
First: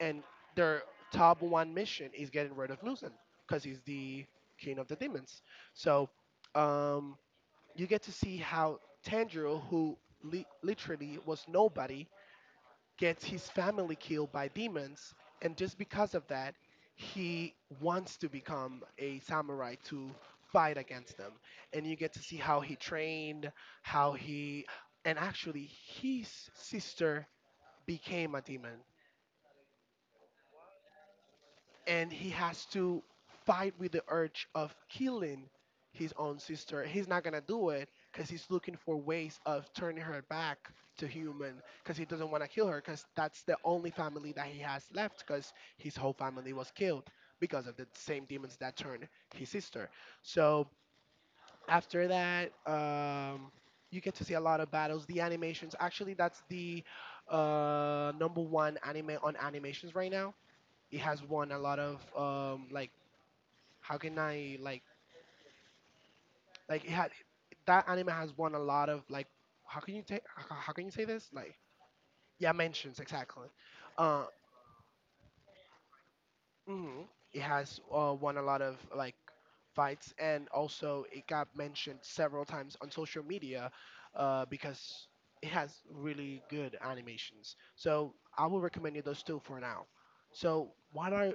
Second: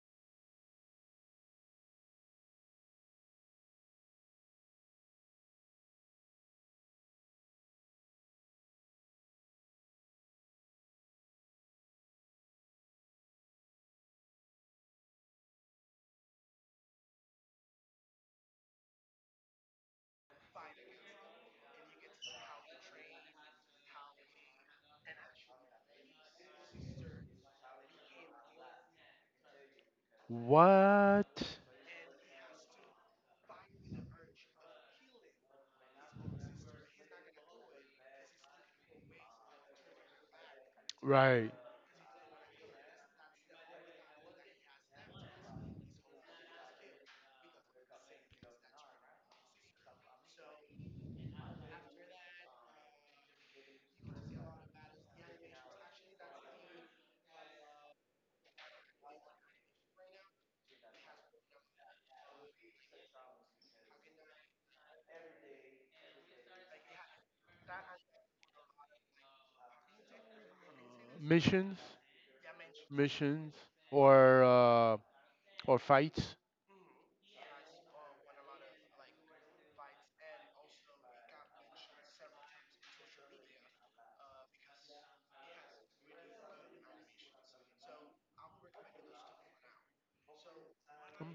Speaker 2: And their top one mission is getting rid of Nuzen, because he's the king of the demons. So um, you get to see how Tanjiro, who li- literally was nobody, gets his family killed by demons, and just because of that, he wants to become a samurai to fight against them. And you get to see how he trained, how he, and actually his sister became a demon.
Speaker 1: What?
Speaker 2: And he has to fight with the urge of killing his own sister. He's not gonna do it because he's looking for ways of turning her back to
Speaker 1: Right.
Speaker 2: human, because he doesn't want to kill her, because that's the only family that he has left, because his whole family was killed because of the same demons that turned his sister. So after that, you get to see a lot of battles. The animations, actually, that's the number one anime on animations right now. It has won a lot of like how can I like it had that anime has won a lot of like how can you take how can you say this like
Speaker 1: Missions,
Speaker 2: yeah, mentions, exactly.
Speaker 1: missions
Speaker 2: uh
Speaker 1: or uh or fights?
Speaker 2: mhm. It has won a lot of like fights, and also it got mentioned several times on social media because it has really good animations. So I will recommend you those two for now. So what are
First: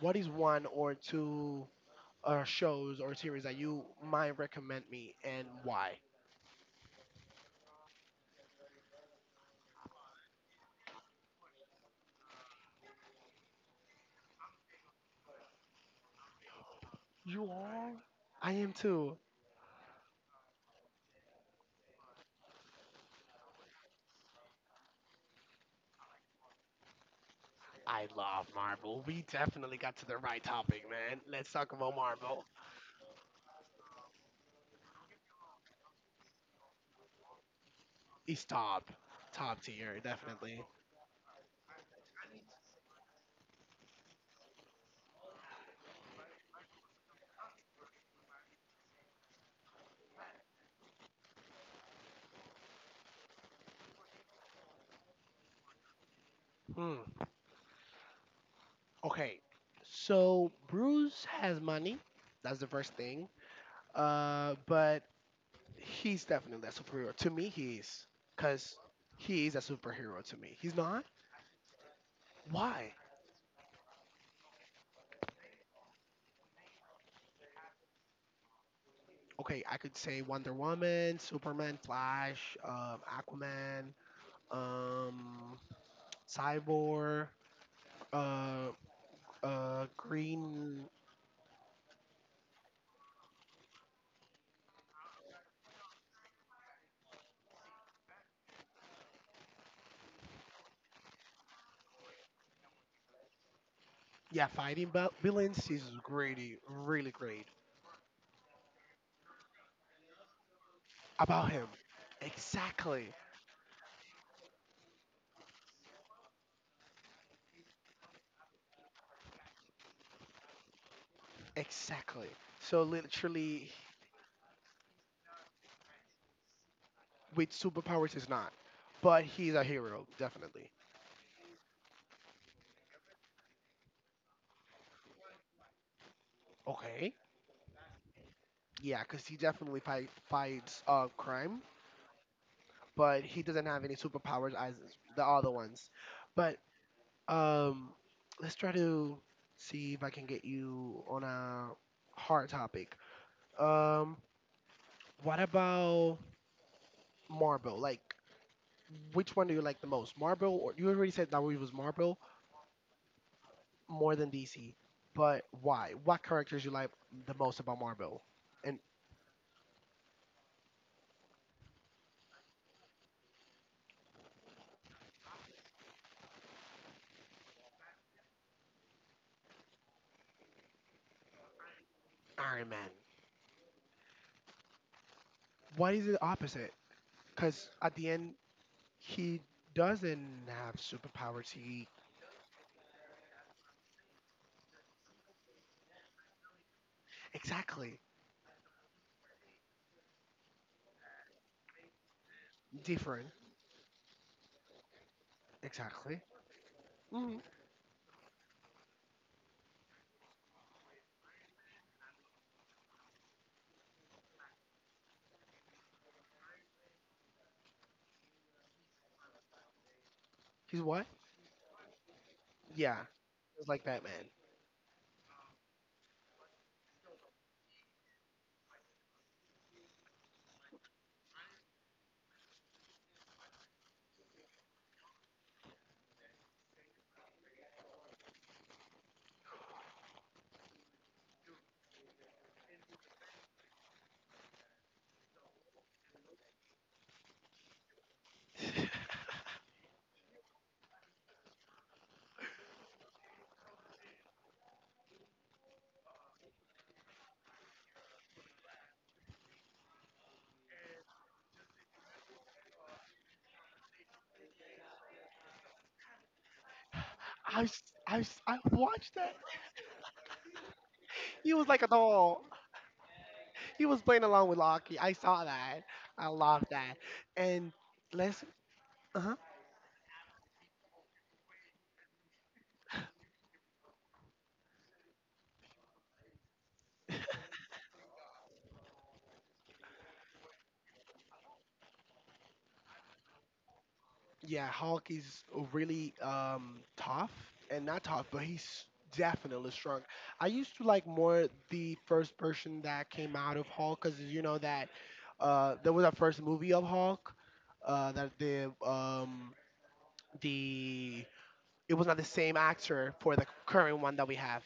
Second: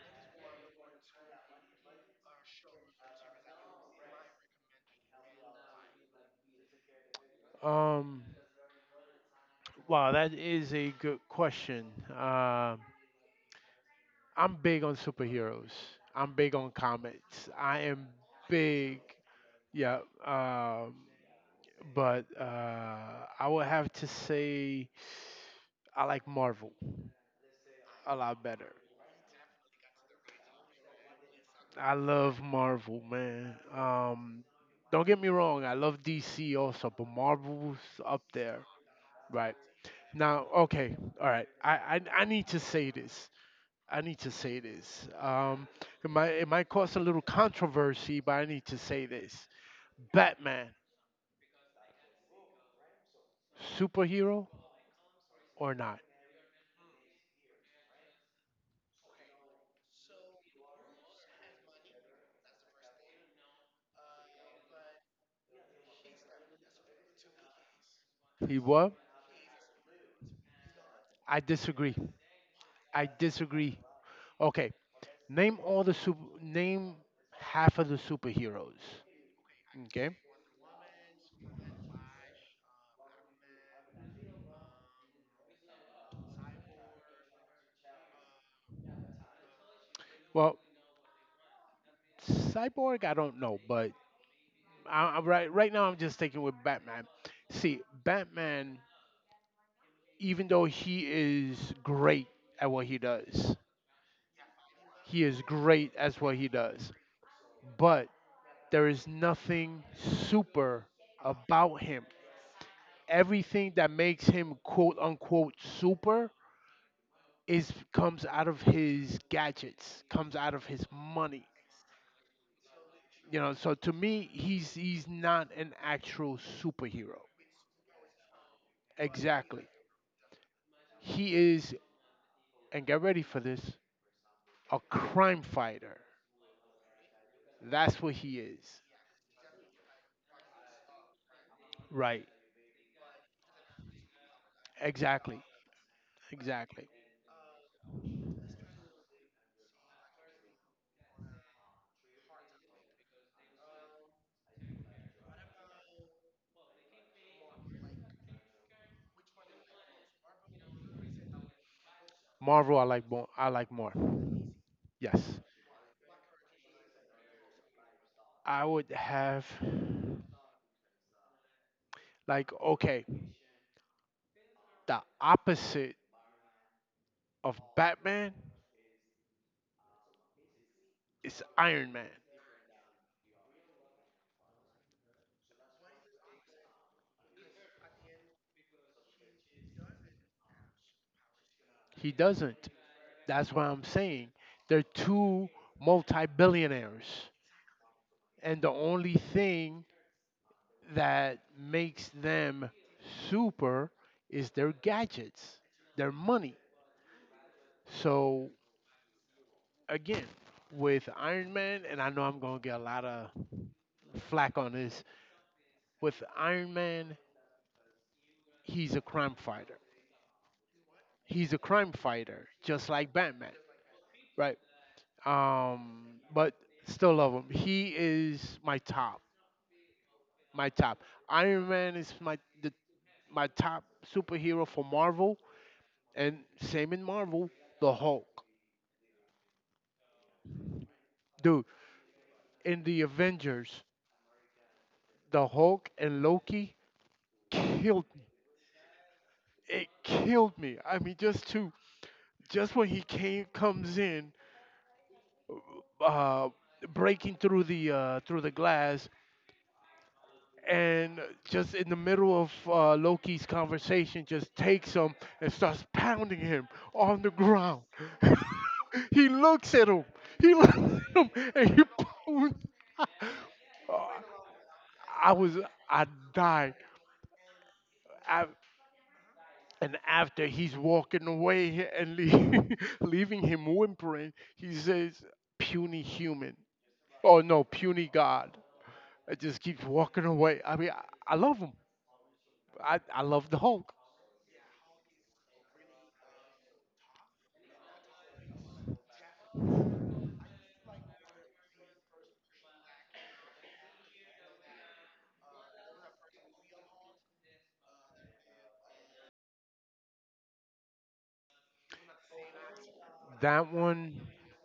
Speaker 2: what is one or two shows or series that you might recommend me, and why?
Speaker 1: Um wow, that is a good question. Um I'm big on superheroes. I'm big on comics.
Speaker 2: You
Speaker 1: I
Speaker 2: are?
Speaker 1: am
Speaker 2: I am
Speaker 1: big.
Speaker 2: too.
Speaker 1: Yeah. Um, but I would have to say I like Marvel
Speaker 2: I
Speaker 1: a lot
Speaker 2: love
Speaker 1: better.
Speaker 2: Marvel. We definitely got to the right topic, man. Let's talk
Speaker 1: I
Speaker 2: about
Speaker 1: love
Speaker 2: Marvel.
Speaker 1: Marvel, man. Don't get me wrong. I love DC also, but Marvel's up
Speaker 2: It's
Speaker 1: there.
Speaker 2: top.
Speaker 1: Right.
Speaker 2: Top tier,
Speaker 1: Now,
Speaker 2: definitely.
Speaker 1: okay. All right. I need to say this. I need to say this. It might cause a little controversy, but I need to say this. Batman, superhero or not?
Speaker 2: Hmm. Okay. So Bruce has money. That's the first thing. But he's definitely a superhero. To me, he is.
Speaker 1: He
Speaker 2: Cause
Speaker 1: what?
Speaker 2: he is a superhero to me. He's not?
Speaker 1: I disagree.
Speaker 2: Why?
Speaker 1: I disagree. Okay, name all the super. Name half of the superheroes.
Speaker 2: Okay, I could
Speaker 1: Okay.
Speaker 2: say Wonder Woman, Superman, Flash, Aquaman, um, Cyborg, uh,
Speaker 1: Well,
Speaker 2: Green.
Speaker 1: Cyborg, I don't know, but right right now I'm just sticking with Batman. See, Batman, even though he is great at what he does,
Speaker 2: Yeah, fighting vil-
Speaker 1: he is
Speaker 2: villains is
Speaker 1: great at what he
Speaker 2: really,
Speaker 1: does,
Speaker 2: really great.
Speaker 1: but there is nothing super
Speaker 2: About him.
Speaker 1: about him.
Speaker 2: Exactly.
Speaker 1: Everything that makes him quote unquote super is comes out of his gadgets, comes out of his money.
Speaker 2: Exactly. So
Speaker 1: You know,
Speaker 2: literally,
Speaker 1: so to me, he's not an actual superhero.
Speaker 2: with superpowers, is not, but he's a
Speaker 1: Exactly.
Speaker 2: hero, definitely.
Speaker 1: He is, and get ready for this, a crime fighter.
Speaker 2: Okay.
Speaker 1: That's what he is.
Speaker 2: Yeah, because he definitely fights crime,
Speaker 1: Right.
Speaker 2: but he doesn't have any superpowers as the
Speaker 1: Exactly.
Speaker 2: other ones. But
Speaker 1: Exactly.
Speaker 2: Um, let's try to see if I can get you on a hard topic. Um, what about Marvel? Like, which one do you like the most, Marvel? Or you already said that it was Marvel
Speaker 1: Marvel, I like more. I like more.
Speaker 2: more than DC,
Speaker 1: Yes.
Speaker 2: but why? What characters you like the most about Marvel
Speaker 1: I
Speaker 2: and
Speaker 1: would have, like, okay, the opposite of Batman, it's Iron Man.
Speaker 2: Iron Man? What is the opposite? Because at the end, he doesn't have superpowers. He
Speaker 1: He doesn't. That's why I'm saying. They're two multi billionaires.
Speaker 2: exactly
Speaker 1: And the only thing that makes them
Speaker 2: different.
Speaker 1: super is their gadgets, their
Speaker 2: Exactly.
Speaker 1: money.
Speaker 2: Hmm.
Speaker 1: So, again, with Iron Man, and I know I'm going to get a lot of flack on this, with Iron Man, he's a crime fighter.
Speaker 2: He's what?
Speaker 1: He's a crime fighter, just
Speaker 2: Yeah,
Speaker 1: like Batman,
Speaker 2: it was like Batman.
Speaker 1: right? um, but still love him. He is my top, my top. Iron Man is my top superhero for Marvel, and same in Marvel, the Hulk. Dude, in the Avengers, the Hulk and Loki killed me.
Speaker 2: (sighs)
Speaker 1: It killed me. I mean, just to just when he came comes in, uh, breaking through the glass and just in the middle of Loki's conversation, just takes him and starts pounding him on the ground. (laughs)
Speaker 2: I watched
Speaker 1: he
Speaker 2: that.
Speaker 1: looks at him. He (laughs) looks at him
Speaker 2: He was
Speaker 1: and
Speaker 2: like
Speaker 1: he
Speaker 2: a doll.
Speaker 1: pounds.
Speaker 2: He was
Speaker 1: Uh,
Speaker 2: playing along with Loki. I
Speaker 1: I
Speaker 2: saw
Speaker 1: was,
Speaker 2: that.
Speaker 1: I
Speaker 2: I loved
Speaker 1: died.
Speaker 2: that. And let's
Speaker 1: I,
Speaker 2: uh huh.
Speaker 1: and after he's walking away and leave, (laughs) leaving him whimpering, he says, puny human. Oh no, puny God. It just keeps walking away. I love him. I love the Hulk.
Speaker 2: Yeah, Hulk is really tough, and not tough, but he's definitely strong. I used to like more the first person that came out of Hulk, because you know that there was a first movie of Hulk that the it was not the same actor for the
Speaker 1: That
Speaker 2: current one
Speaker 1: one,
Speaker 2: that we have.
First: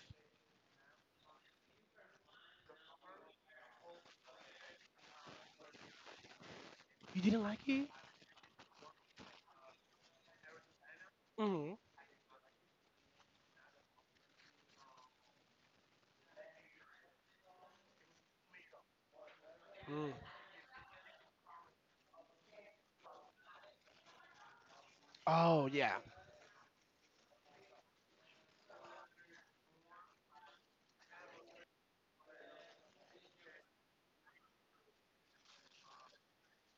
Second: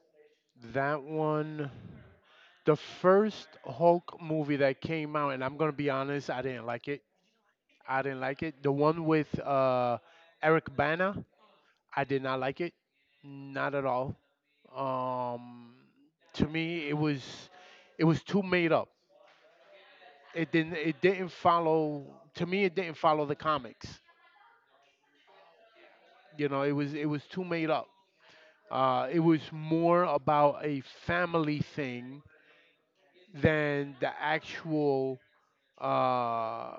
Speaker 1: that one, the first Hulk movie that came out, and I'm gonna be honest, I didn't like it.
Speaker 2: You didn't like it?
Speaker 1: I didn't like it. The one with Eric Bana,
Speaker 2: Mhm.
Speaker 1: I did not like it, not at all. Um, to me, it was too made up.
Speaker 2: Mm.
Speaker 1: It didn't follow. To me, it didn't follow the comics.
Speaker 2: Oh yeah,
Speaker 1: You know, it was too made up. It was more about a family thing than the actual uh,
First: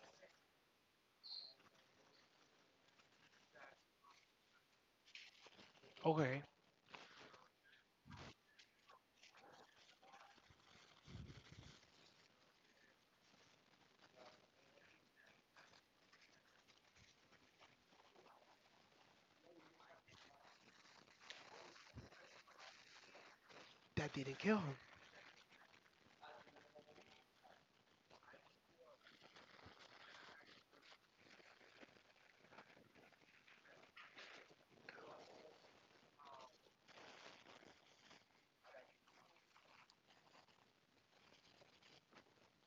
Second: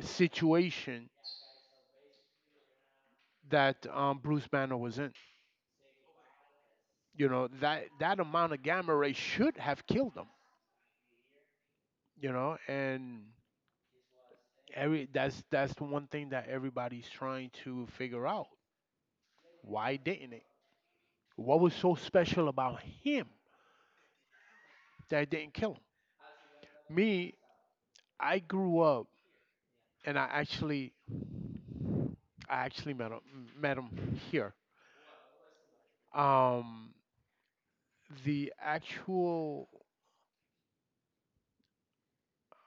Speaker 1: situation that Bruce Banner was in.
Speaker 2: Okay.
Speaker 1: You know that that amount of gamma ray should have killed him. You know, and every that's the one thing that everybody's trying to figure out. Why didn't it? What was so special about him
Speaker 2: that didn't kill him.
Speaker 1: that it didn't kill him? Me, I grew up, and I actually met him here. Um, the actual,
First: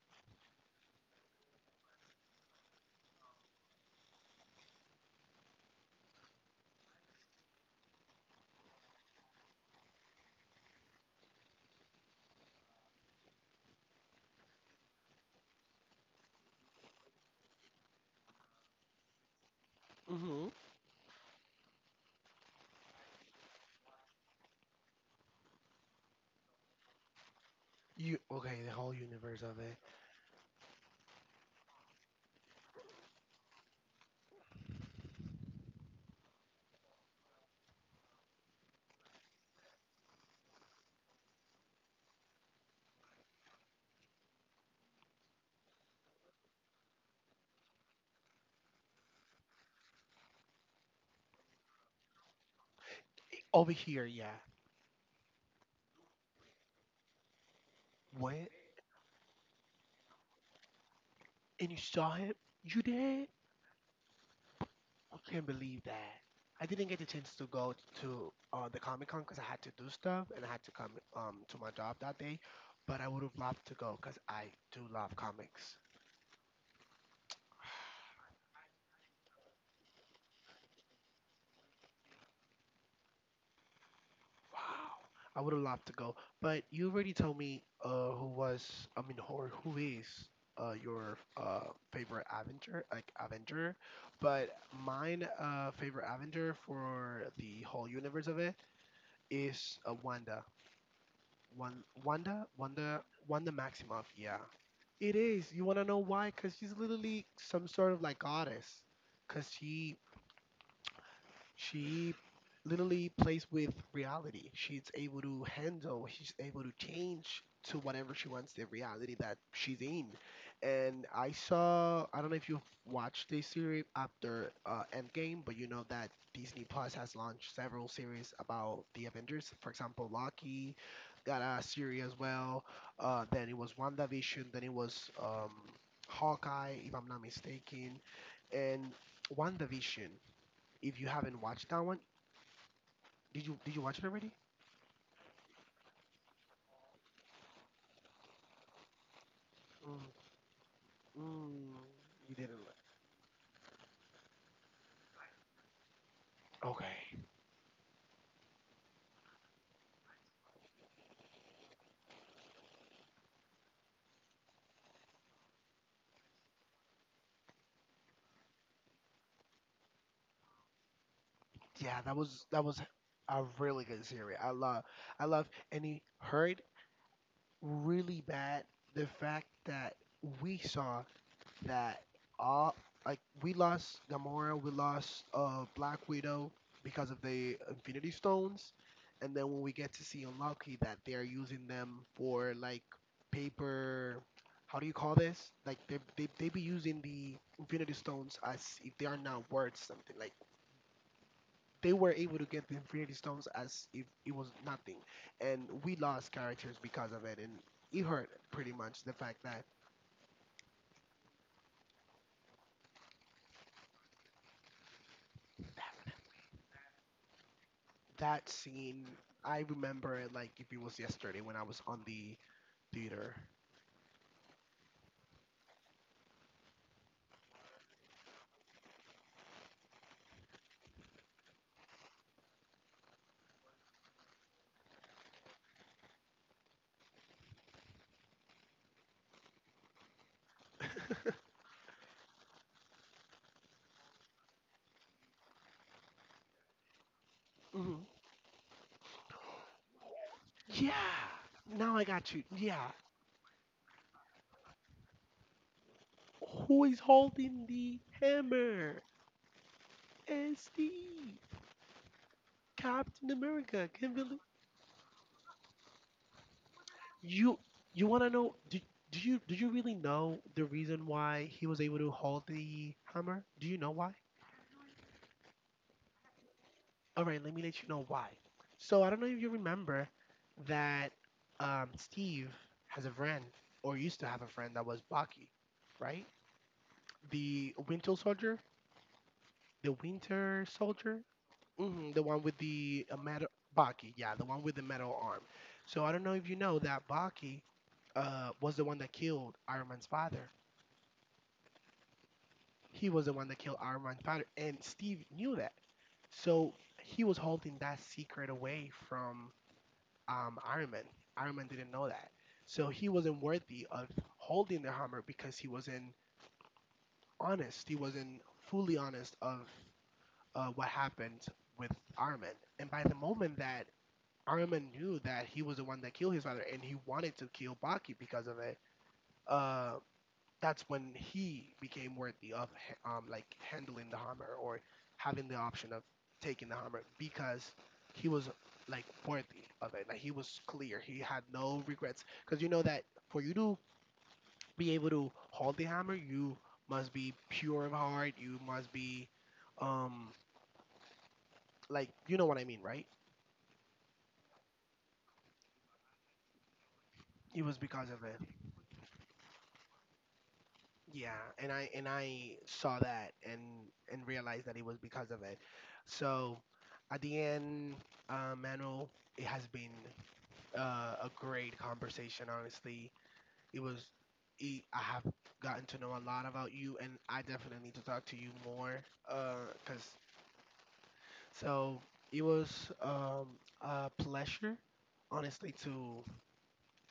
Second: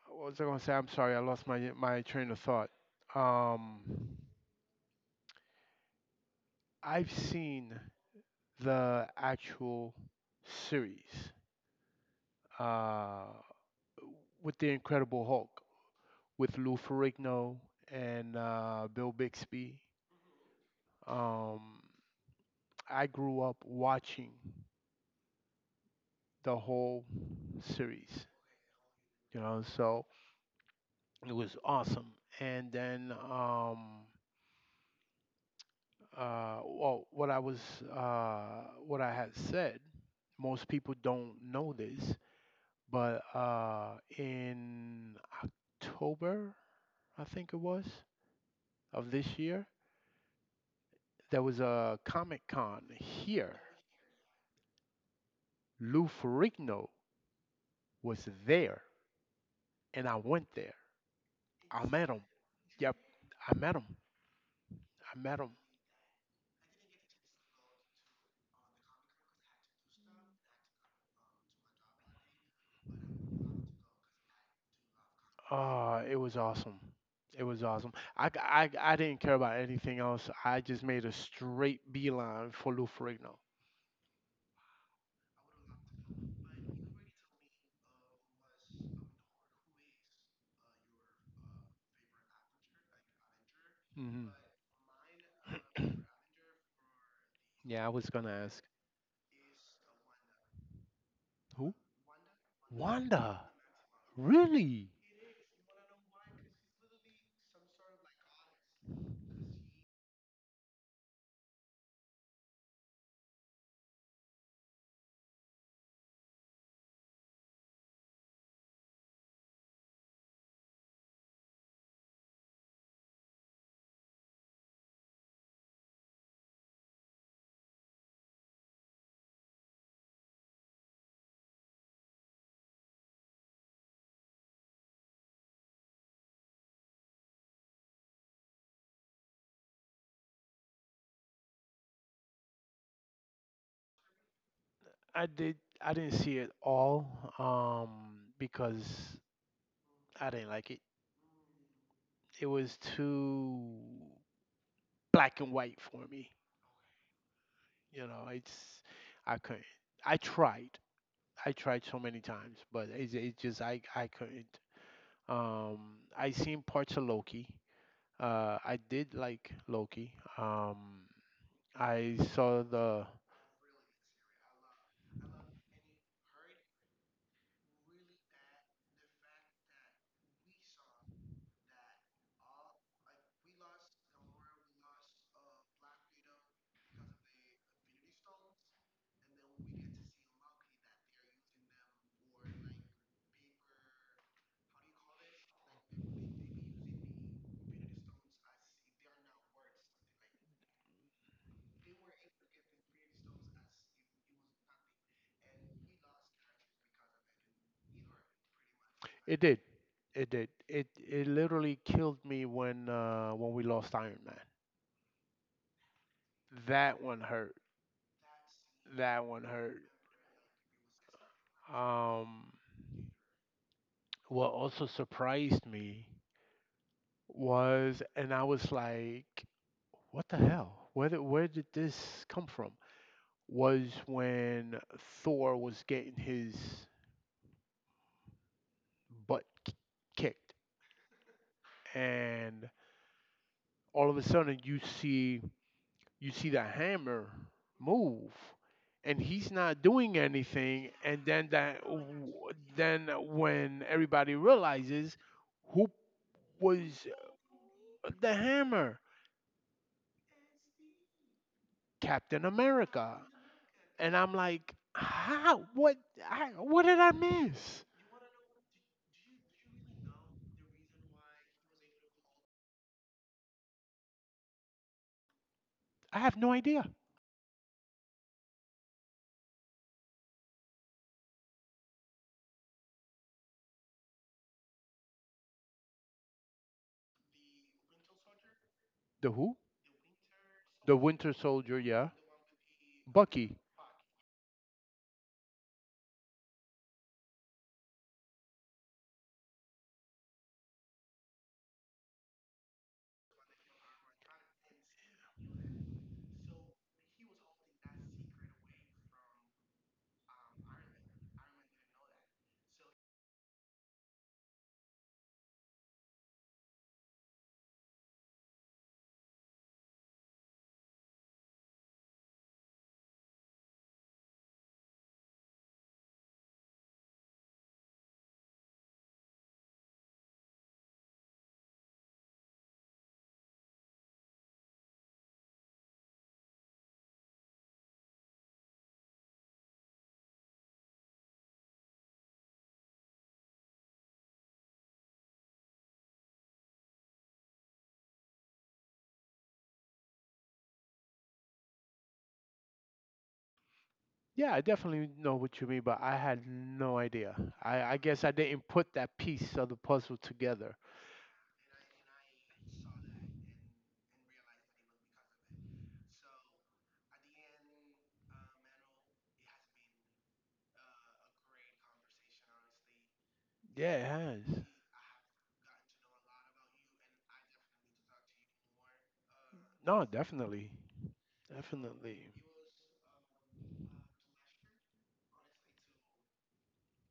Speaker 1: what was I gonna say? I'm sorry, I lost my train of thought. Um, I've seen the actual series uh, with the Incredible Hulk with Lou Ferrigno and Bill Bixby.
Speaker 2: Mm Mhm.
Speaker 1: Um, I grew up watching the whole
Speaker 2: You
Speaker 1: series,
Speaker 2: okay? The whole
Speaker 1: you
Speaker 2: universe of
Speaker 1: know,
Speaker 2: it
Speaker 1: so it was awesome. And then well, what I had said, most people don't know this, but in October, I think it was, of this year, there was a Comic Con here.
Speaker 2: over here, yeah.
Speaker 1: Lou Ferrigno was
Speaker 2: What?
Speaker 1: there, and I went there.
Speaker 2: And you
Speaker 1: I met
Speaker 2: saw
Speaker 1: him.
Speaker 2: him? You
Speaker 1: Yep,
Speaker 2: did?
Speaker 1: I met him. I
Speaker 2: I
Speaker 1: met
Speaker 2: can't
Speaker 1: him.
Speaker 2: believe that. I didn't get the chance to go to the Comic Con because I had to do stuff and I had to come to my job that day. But I would have loved to go because I do love comics.
Speaker 1: It was awesome. It was awesome. I didn't care about anything else. I just made a straight beeline for Lou Ferrigno.
Speaker 2: Wow, I would have loved to go, but you already told me who was, I mean, or who is your favorite Avenger, like Avenger,
Speaker 1: Hmm.
Speaker 2: but mine favorite Avenger for the
Speaker 1: Yeah,
Speaker 2: whole
Speaker 1: I was
Speaker 2: universe
Speaker 1: gonna
Speaker 2: of it
Speaker 1: ask
Speaker 2: is Wanda,
Speaker 1: who?
Speaker 2: one Wanda Wanda
Speaker 1: Wanda.
Speaker 2: Wanda Maximoff. Yeah,
Speaker 1: Really?
Speaker 2: it is. You wanna know why? Cause she's literally some sort of like goddess, cause she literally plays with reality. She's able to handle, she's able to change to whatever she wants the reality that she's in. And I saw, I don't know if you've watched this series after Endgame, but you know that Disney Plus has launched several series about the Avengers. For example, Loki got a series as well. Then it was WandaVision, then it was Hawkeye, if I'm not mistaken, and WandaVision. If you haven't watched that one, did you watch it already?
Speaker 1: I did. I didn't see it all. Because
Speaker 2: Mm,
Speaker 1: I didn't like it.
Speaker 2: mm, you
Speaker 1: It
Speaker 2: didn't. Li-
Speaker 1: was too black and white for me.
Speaker 2: Okay.
Speaker 1: You know, it's I couldn't. I tried. I tried so many times, but it just I couldn't. Um, I seen parts of Loki. I did like Loki. Um,
Speaker 2: Yeah, that
Speaker 1: I
Speaker 2: was that
Speaker 1: saw
Speaker 2: was
Speaker 1: the.
Speaker 2: a really good series. I love, I love, and he hurt really bad the fact that we saw that all, like we lost Gamora, we lost Black Widow because of the Infinity Stones, and then when we get to see in Loki that they are using them for like paper. How do you call this? Like they be using the Infinity Stones as if they are not worth something. Like they were able to get the Infinity Stones as if it was nothing, and we lost characters because of it, and it hurt pretty much the
Speaker 1: It
Speaker 2: fact
Speaker 1: did.
Speaker 2: that
Speaker 1: It did. It literally killed me when we lost Iron Man. That one hurt.
Speaker 2: that scene,
Speaker 1: That one
Speaker 2: I
Speaker 1: hurt.
Speaker 2: remember it like if it was yesterday when I was on the
Speaker 1: Um,
Speaker 2: theater.
Speaker 1: what also surprised me was, and I was like, what the hell? Where did this come from? Was when Thor was getting his butt kicked,
Speaker 2: (laughs)
Speaker 1: and all of a sudden you see the hammer
Speaker 2: Mhm.
Speaker 1: move, and he's not doing anything. And
Speaker 2: Yeah,
Speaker 1: then that,
Speaker 2: now I got you. Yeah,
Speaker 1: then when everybody realizes who
Speaker 2: who is
Speaker 1: was
Speaker 2: holding the
Speaker 1: the hammer,
Speaker 2: hammer? SD,
Speaker 1: Captain America,
Speaker 2: Captain America. Can
Speaker 1: and I'm
Speaker 2: believe
Speaker 1: like, how? What? I, what did I
Speaker 2: you.
Speaker 1: miss?
Speaker 2: You want to know? Do you really know the reason why he was able to hold the hammer? Do you know why?
Speaker 1: I have no idea.
Speaker 2: All right, let me let you know why. So I don't know if you remember that Steve has a friend or used to have a friend that was Bucky, right? The Winter Soldier,
Speaker 1: The who?
Speaker 2: the Winter
Speaker 1: The
Speaker 2: Soldier,
Speaker 1: Winter Soldier, yeah.
Speaker 2: hmm, the one with the metal
Speaker 1: Bucky.
Speaker 2: Bucky, yeah, the one with the metal arm. So I don't know if you know that Bucky was the one that killed Iron Man's father. He was the one that killed Iron Man's father, and Steve knew that. So he was holding that secret away from Iron Man. Iron Man didn't know that, so he wasn't worthy of holding the hammer because he wasn't honest. He wasn't fully honest of what happened with Iron Man. And by the moment that Iron Man knew that he was the one that killed his father, and he wanted to kill Baki because of it, uh, that's when he became worthy of h- like handling the hammer or having the option of taking the hammer because he was like worthy of it. Like he was clear. He had no regrets because you know that for you to be able to hold the hammer, you must be pure of heart. You must be um like, you know what I mean, right?
Speaker 1: Yeah, I definitely know what you mean, but I had no idea.
Speaker 2: It was
Speaker 1: I
Speaker 2: because
Speaker 1: guess
Speaker 2: of
Speaker 1: I
Speaker 2: it.
Speaker 1: didn't put that piece of the puzzle together.
Speaker 2: Yeah, and I saw that and realized that it was because of it. So at the end, Manuel, it has been a great conversation. Honestly, it
Speaker 1: Yeah,
Speaker 2: was.
Speaker 1: it has.
Speaker 2: It, I have gotten to know a lot about you, and I definitely need to talk to you more.
Speaker 1: No,
Speaker 2: Cause
Speaker 1: definitely.
Speaker 2: so
Speaker 1: Definitely.
Speaker 2: it was a pleasure, honestly, to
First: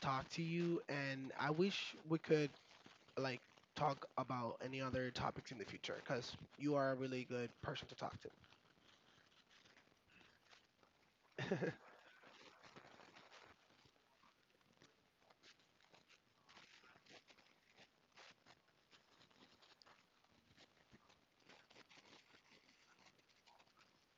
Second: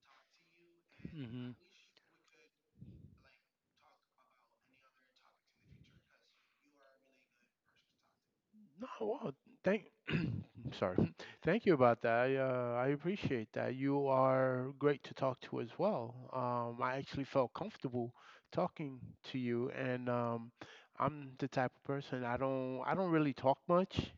Speaker 2: talk to you, and I
Speaker 1: Hmm.
Speaker 2: wish we could like talk about any other topics in the future because you are a really good person to talk to.
Speaker 1: No, well, thank. (clears throat) sorry, (laughs) thank you
Speaker 2: (laughs)
Speaker 1: about that. I appreciate that. You are great to talk to as well. I actually felt comfortable talking to you, and I'm the type of person I don't really talk much,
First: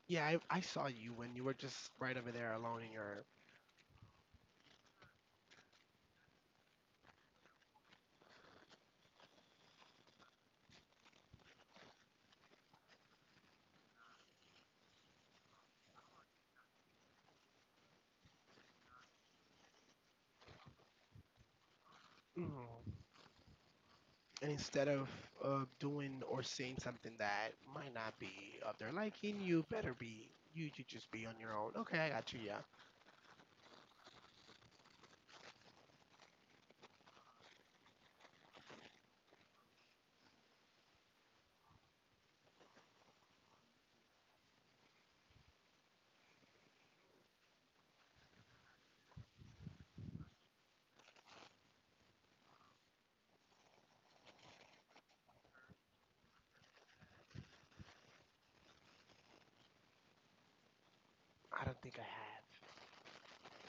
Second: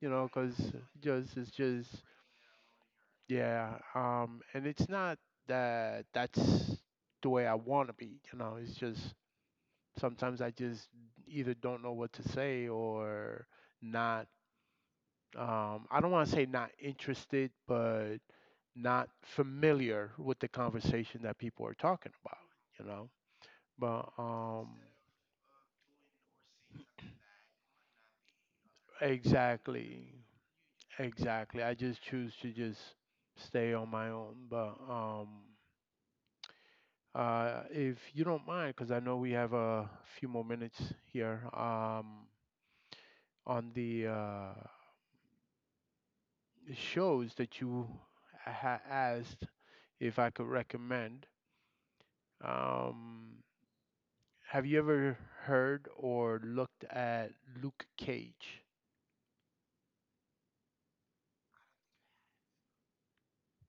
Speaker 1: you know,
Speaker 2: Yeah, I
Speaker 1: because
Speaker 2: saw you when
Speaker 1: just
Speaker 2: you
Speaker 1: it's
Speaker 2: were just
Speaker 1: just
Speaker 2: right over there alone in your
Speaker 1: yeah. And it's not that that's the way I want to be. You know, it's just sometimes I just either don't know what to say or not, I don't want to say not interested, but not familiar with the conversation that people are talking about,
Speaker 2: room.
Speaker 1: you know. But
Speaker 2: And instead of doing or saying something that might not be of their liking, you better
Speaker 1: exactly,
Speaker 2: be, you should just be on your
Speaker 1: exactly.
Speaker 2: own.
Speaker 1: I
Speaker 2: Okay,
Speaker 1: just
Speaker 2: I
Speaker 1: choose
Speaker 2: got you,
Speaker 1: to
Speaker 2: yeah.
Speaker 1: just stay on my own. But if you don't mind, because I know we have a few more minutes here on the shows that you asked if I could recommend. Um, Have you ever heard or looked at Luke Cage?
Speaker 2: I don't think I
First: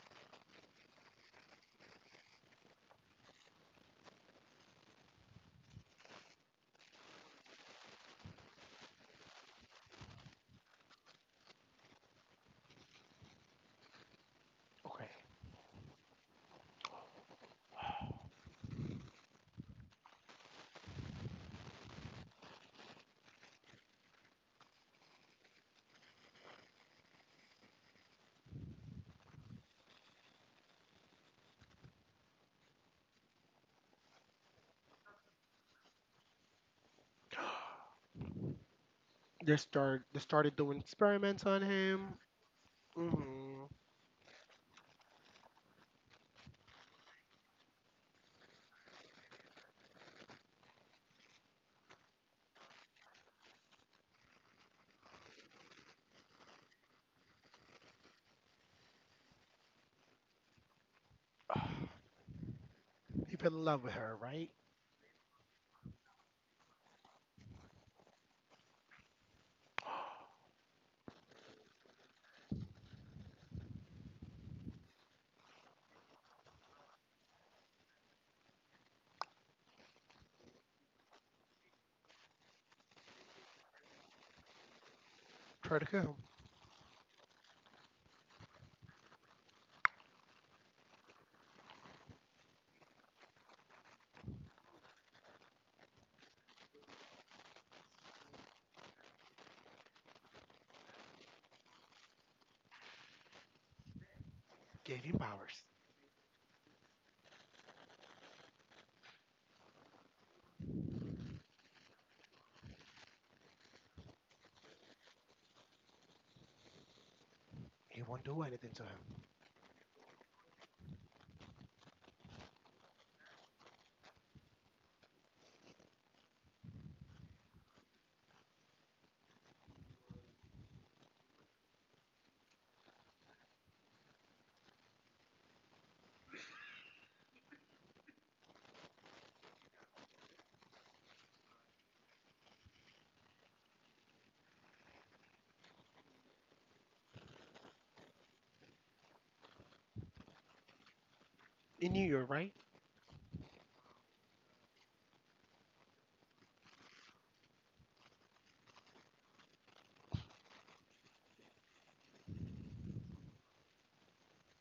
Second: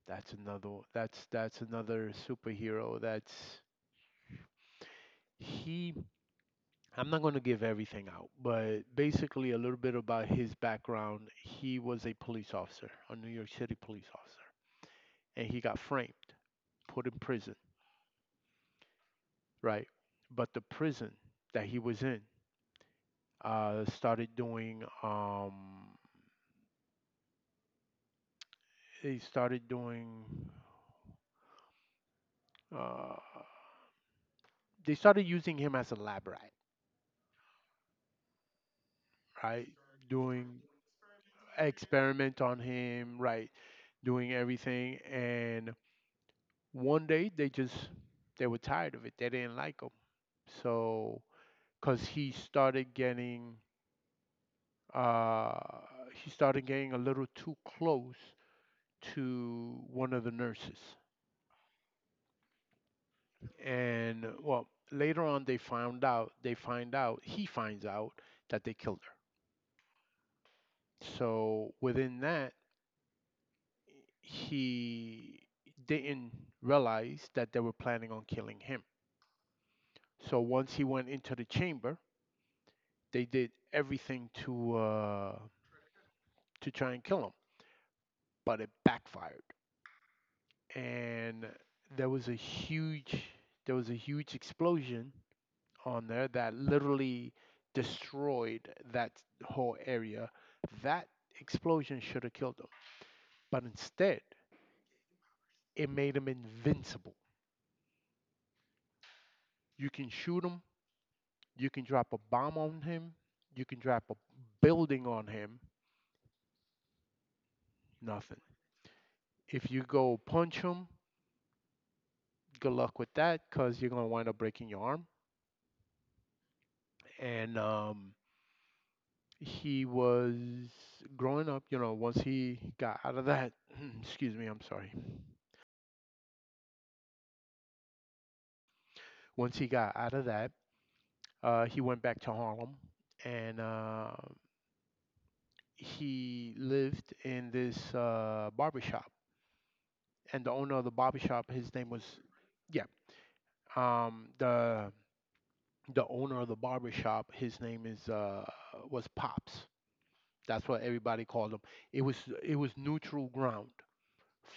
Speaker 1: That's another, that's another superhero that's he I'm not going to give everything out, but basically a little bit about his background. He was a police officer, a New York City police officer,
Speaker 2: have.
Speaker 1: and he got framed, put in prison, right? But the prison that he was in started doing they started doing uh they started using him as a lab rat,
Speaker 2: Okay. (gasps) they
Speaker 1: right?
Speaker 2: start they started
Speaker 1: Doing
Speaker 2: doing experiments on him.
Speaker 1: experiment on him, right?
Speaker 2: Hmm.
Speaker 1: Doing everything. And one day they just, they were tired of it. They didn't like him. So, because uh, he started getting a little too close to one of the nurses.
Speaker 2: (sighs) He fell in love with her,
Speaker 1: And
Speaker 2: right?
Speaker 1: well, later on they found out, he finds out that they killed her.
Speaker 2: (gasps)
Speaker 1: So within that, he didn't realize that they were planning on killing him. So once he went into the chamber, they did everything
Speaker 2: Try to kill him.
Speaker 1: to try and kill him, but it backfired, and there was a huge there was a huge explosion on there that literally destroyed that whole area. That explosion should have killed him, but instead
Speaker 2: Gave him powers.
Speaker 1: it made him invincible. You can shoot him. You can drop a bomb on him. You can drop a building on him.
Speaker 2: He won't do
Speaker 1: Nothing.
Speaker 2: anything to him.
Speaker 1: If you go punch him, good luck with that because you're going to wind up breaking your arm. And he was growing up, you know, once he got out of that, (clears throat) excuse me, I'm sorry. Once he got out of that, he went back to Harlem and he lived in this barber. And the owner of the barbershop, his
Speaker 2: In
Speaker 1: name was,
Speaker 2: New York, right?
Speaker 1: yeah, um, the the owner of the barber shop, his name is was Pops. That's what everybody called him. It was it was neutral ground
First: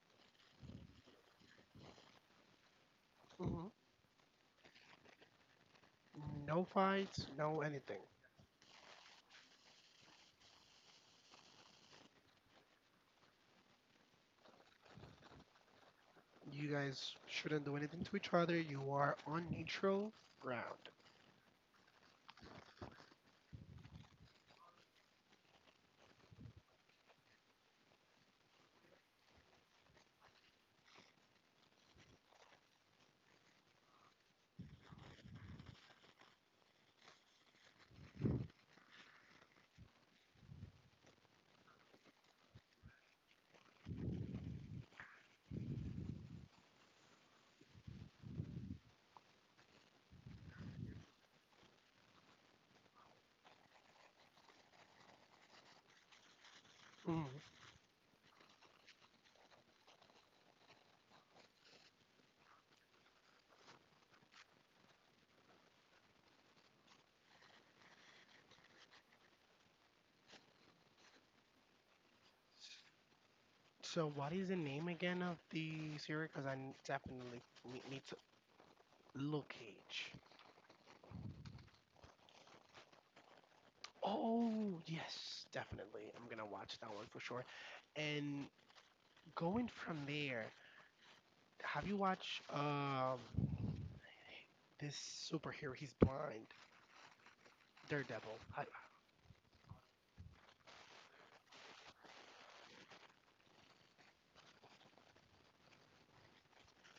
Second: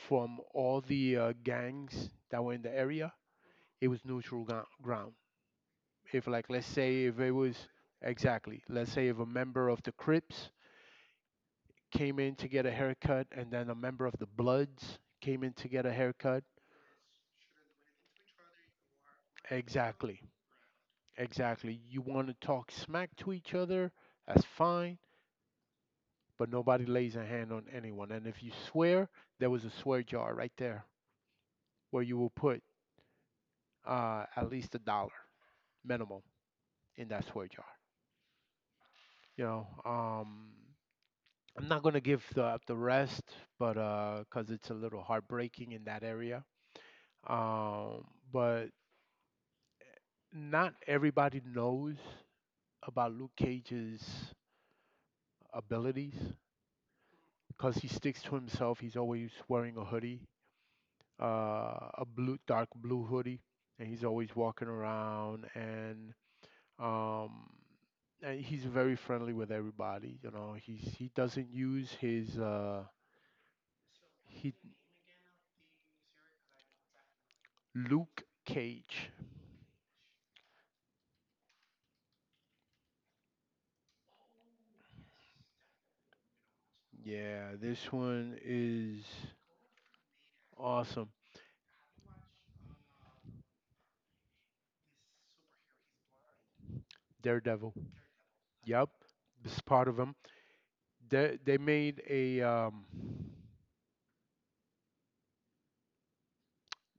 Speaker 1: from all the gangs that were in the area.
Speaker 2: Hmm.
Speaker 1: It was ground. If like
Speaker 2: No
Speaker 1: let's say if
Speaker 2: fights,
Speaker 1: it was
Speaker 2: no anything.
Speaker 1: exactly, let's say if a member of the Crips came in to get a haircut and then a member of the Bloods came in to get a haircut,
Speaker 2: You guys shouldn't do anything to each other. You are on neutral
Speaker 1: exactly.
Speaker 2: ground.
Speaker 1: Exactly. You want to talk smack to each other? That's fine, but nobody lays a hand on anyone. And if you swear, there was a swear jar right there where you will put at least a dollar minimum in that swear jar. You know, I'm not gonna give the rest, but cause it's a little heartbreaking in that area. Um, but not everybody knows about Luke Cage's abilities
Speaker 2: Hmm.
Speaker 1: because he sticks to himself. He's always wearing a hoodie, uh, a blue dark blue hoodie, and he's always walking around um, and he's very friendly with everybody. You know, he doesn't use his
Speaker 2: So, what is
Speaker 1: he
Speaker 2: the name again of the series? Because I n- definitely ne- need to
Speaker 1: Luke Cage.
Speaker 2: look Cage. Oh yes, definitely. I'm gonna watch that one for sure.
Speaker 1: Yeah, this one
Speaker 2: And
Speaker 1: is
Speaker 2: going from there,
Speaker 1: awesome.
Speaker 2: have you watched this superhero? He's blind,
Speaker 1: Daredevil.
Speaker 2: Daredevil.
Speaker 1: Yep, this part of him. They made a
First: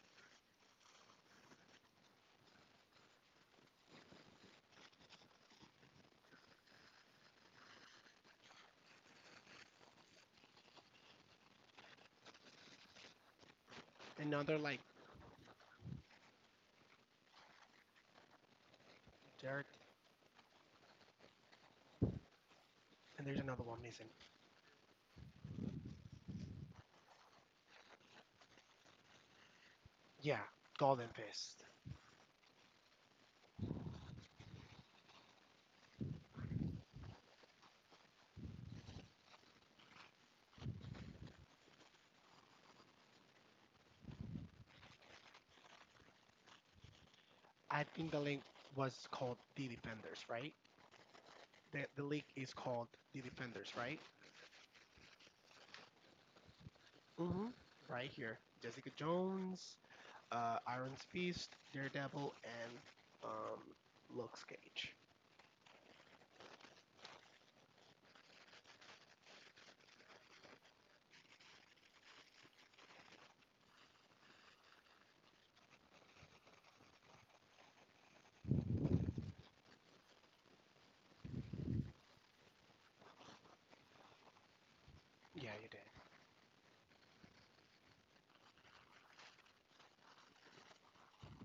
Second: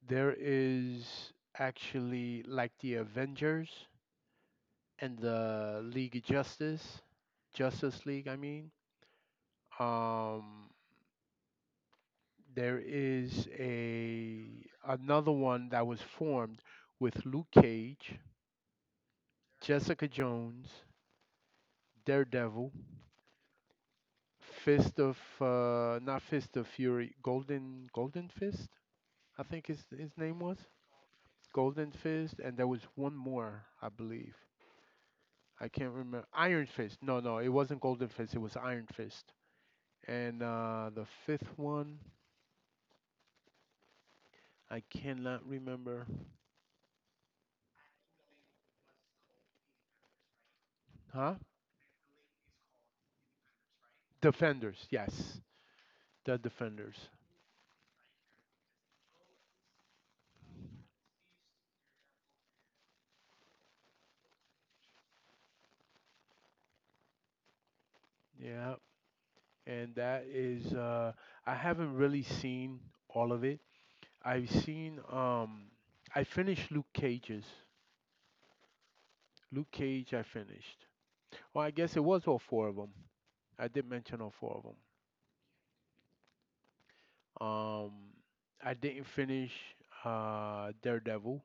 Speaker 1: there is actually like the Avengers and the League of Justice, Justice League, I mean. Um, there is a
Speaker 2: Another like,
Speaker 1: another one that was formed with Luke Cage,
Speaker 2: Derek,
Speaker 1: Jessica Jones, Daredevil,
Speaker 2: and there's another one missing.
Speaker 1: Fist of not Fist of Fury, Golden Fist, I think his name
Speaker 2: Yeah,
Speaker 1: was.
Speaker 2: Golden Fist.
Speaker 1: Golden Fist, and there was one more, I believe. I can't remember. Iron Fist. No, no, it wasn't Golden Fist. It was Iron Fist. And the fifth one, I cannot remember.
Speaker 2: I think the link was called The Defenders, right?
Speaker 1: Huh?
Speaker 2: The link is called The Defenders, right?
Speaker 1: Defenders. Yes, the Defenders.
Speaker 2: Mm-hmm. Right here. Jessica Jones, Iron Fist, Daredevil, and um, Luke Cage.
Speaker 1: Yeah. And that is, I haven't really seen all of it. I've seen, I finished Luke Cage's. Luke Cage, I finished. Well, I guess it was all four of them. I did mention all four of them.
Speaker 2: Yeah, you did.
Speaker 1: Um, I didn't finish Daredevil,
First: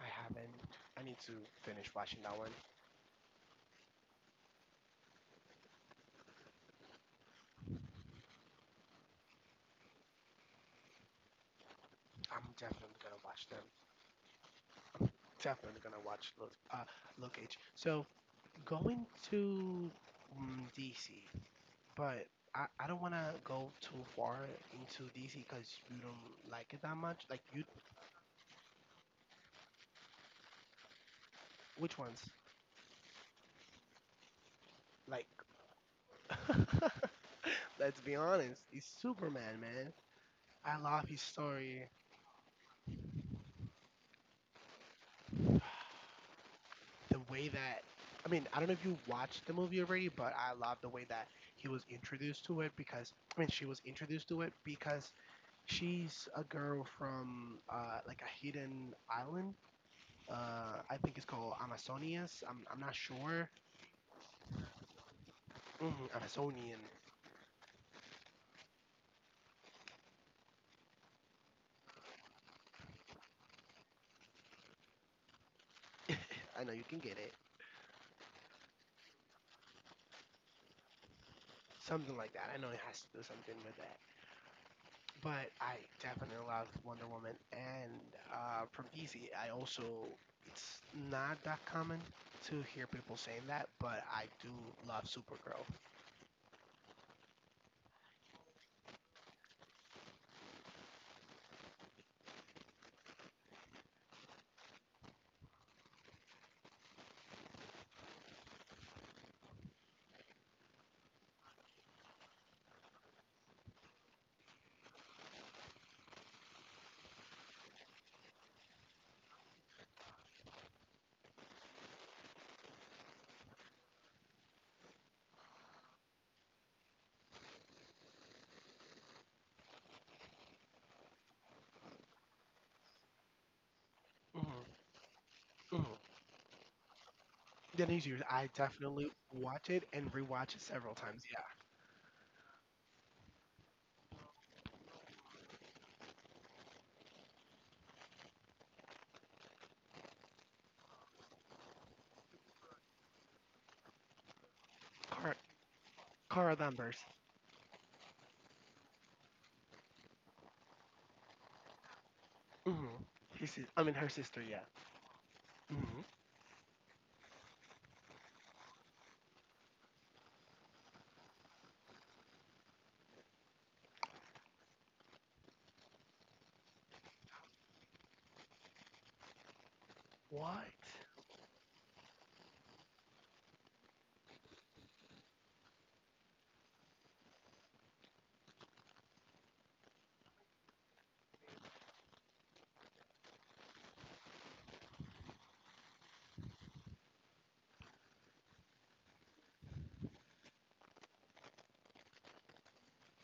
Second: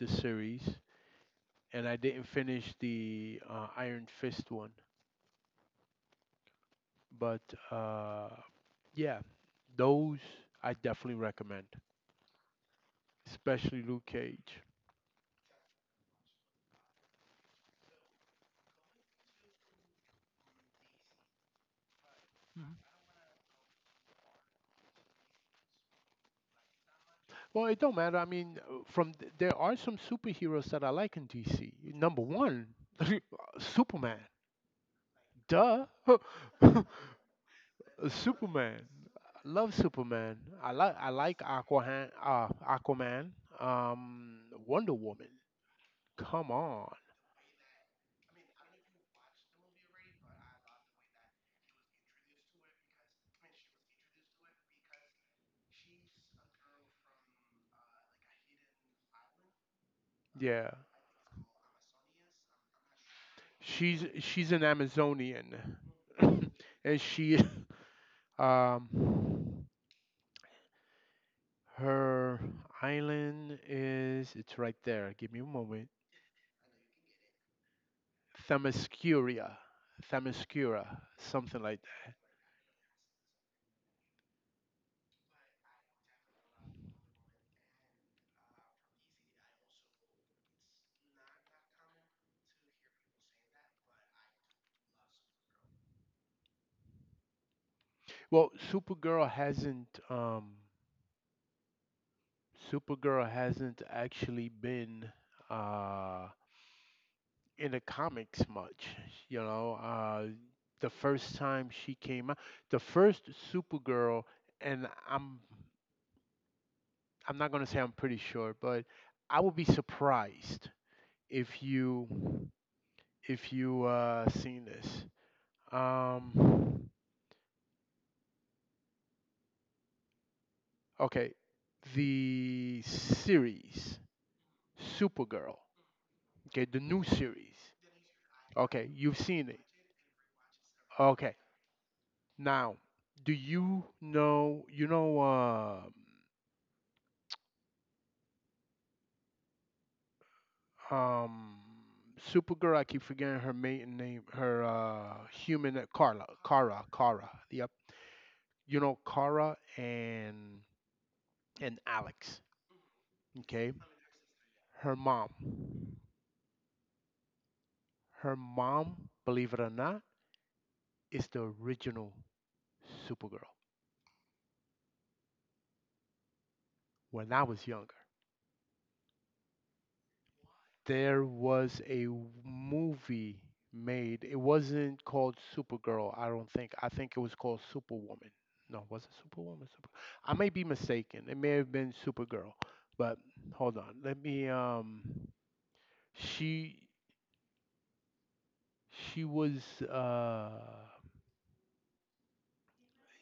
Speaker 2: I haven't.
Speaker 1: series.
Speaker 2: I need to
Speaker 1: And
Speaker 2: finish
Speaker 1: I
Speaker 2: watching
Speaker 1: didn't
Speaker 2: that one.
Speaker 1: finish the Iron Fist one. But uh, yeah, those I definitely recommend,
Speaker 2: I'm definitely gonna watch them.
Speaker 1: especially Luke Cage.
Speaker 2: Definitely gonna watch Luke, Luke Cage. So going to mm, DC. But I don't want to go too far into DC because you don't like it that much. Like you,
Speaker 1: Well, it don't matter. I mean, there are some superheroes that I like in DC.
Speaker 2: which
Speaker 1: Number
Speaker 2: ones?
Speaker 1: one, (laughs) Superman.
Speaker 2: Like,
Speaker 1: Duh, (laughs)
Speaker 2: (laughs) let's be honest, he's
Speaker 1: Superman. I
Speaker 2: Superman,
Speaker 1: love
Speaker 2: man.
Speaker 1: Superman.
Speaker 2: I love
Speaker 1: I
Speaker 2: his
Speaker 1: like
Speaker 2: story,
Speaker 1: Aquaman. Aquaman. Um, Wonder Woman. Come on.
Speaker 2: the way that. I mean, I don't know if you watched the movie already, but I love the way that he was introduced to it because I mean, she was introduced to it because she's a girl from like a hidden island.
Speaker 1: Yeah.
Speaker 2: I think it's called Amazonias. I'm not sure.
Speaker 1: She's an Amazonian,
Speaker 2: Mhm, Amazonian.
Speaker 1: (coughs) and she um her island is it's right there. Give me a moment.
Speaker 2: (laughs) I know you can get it.
Speaker 1: Themyscira, Themyscira, something like that.
Speaker 2: Something like that. I know it has to do something with that. But I definitely love Wonder Woman and from DC. I also it's not that common to hear people saying that, but I do love Supergirl.
Speaker 1: Well, Supergirl hasn't Supergirl hasn't actually been uh in the comics much. You know, the first time she came out, the first Supergirl, and I'm not going to say I'm pretty sure, but I would be surprised if you if you seen this. Um, okay, the series
Speaker 2: Mm-hmm,
Speaker 1: Supergirl.
Speaker 2: mm-hmm.
Speaker 1: Okay, the new series.
Speaker 2: The next years, I
Speaker 1: Okay,
Speaker 2: definitely
Speaker 1: you've seen it.
Speaker 2: watch it and rewatch it several times.
Speaker 1: Okay,
Speaker 2: Yeah,
Speaker 1: now do you know uh, um Supergirl? I keep forgetting her maiden name. Her
Speaker 2: Car-
Speaker 1: human Carla,
Speaker 2: Cara
Speaker 1: Kara,
Speaker 2: Danvers.
Speaker 1: Kara. Yep. You know Cara and Alex.
Speaker 2: Mm-hmm. His, sis-
Speaker 1: Okay,
Speaker 2: I mean her sister. Yeah.
Speaker 1: her mom,
Speaker 2: Mm-hmm.
Speaker 1: her mom, believe it or not, is the original Supergirl. When I was younger,
Speaker 2: What?
Speaker 1: there was a movie made. It wasn't called Supergirl, I don't think. I think it was called Superwoman. No, was it Superwoman? Super. I may be mistaken. It may have been Supergirl, but hold on. Let me. She she was.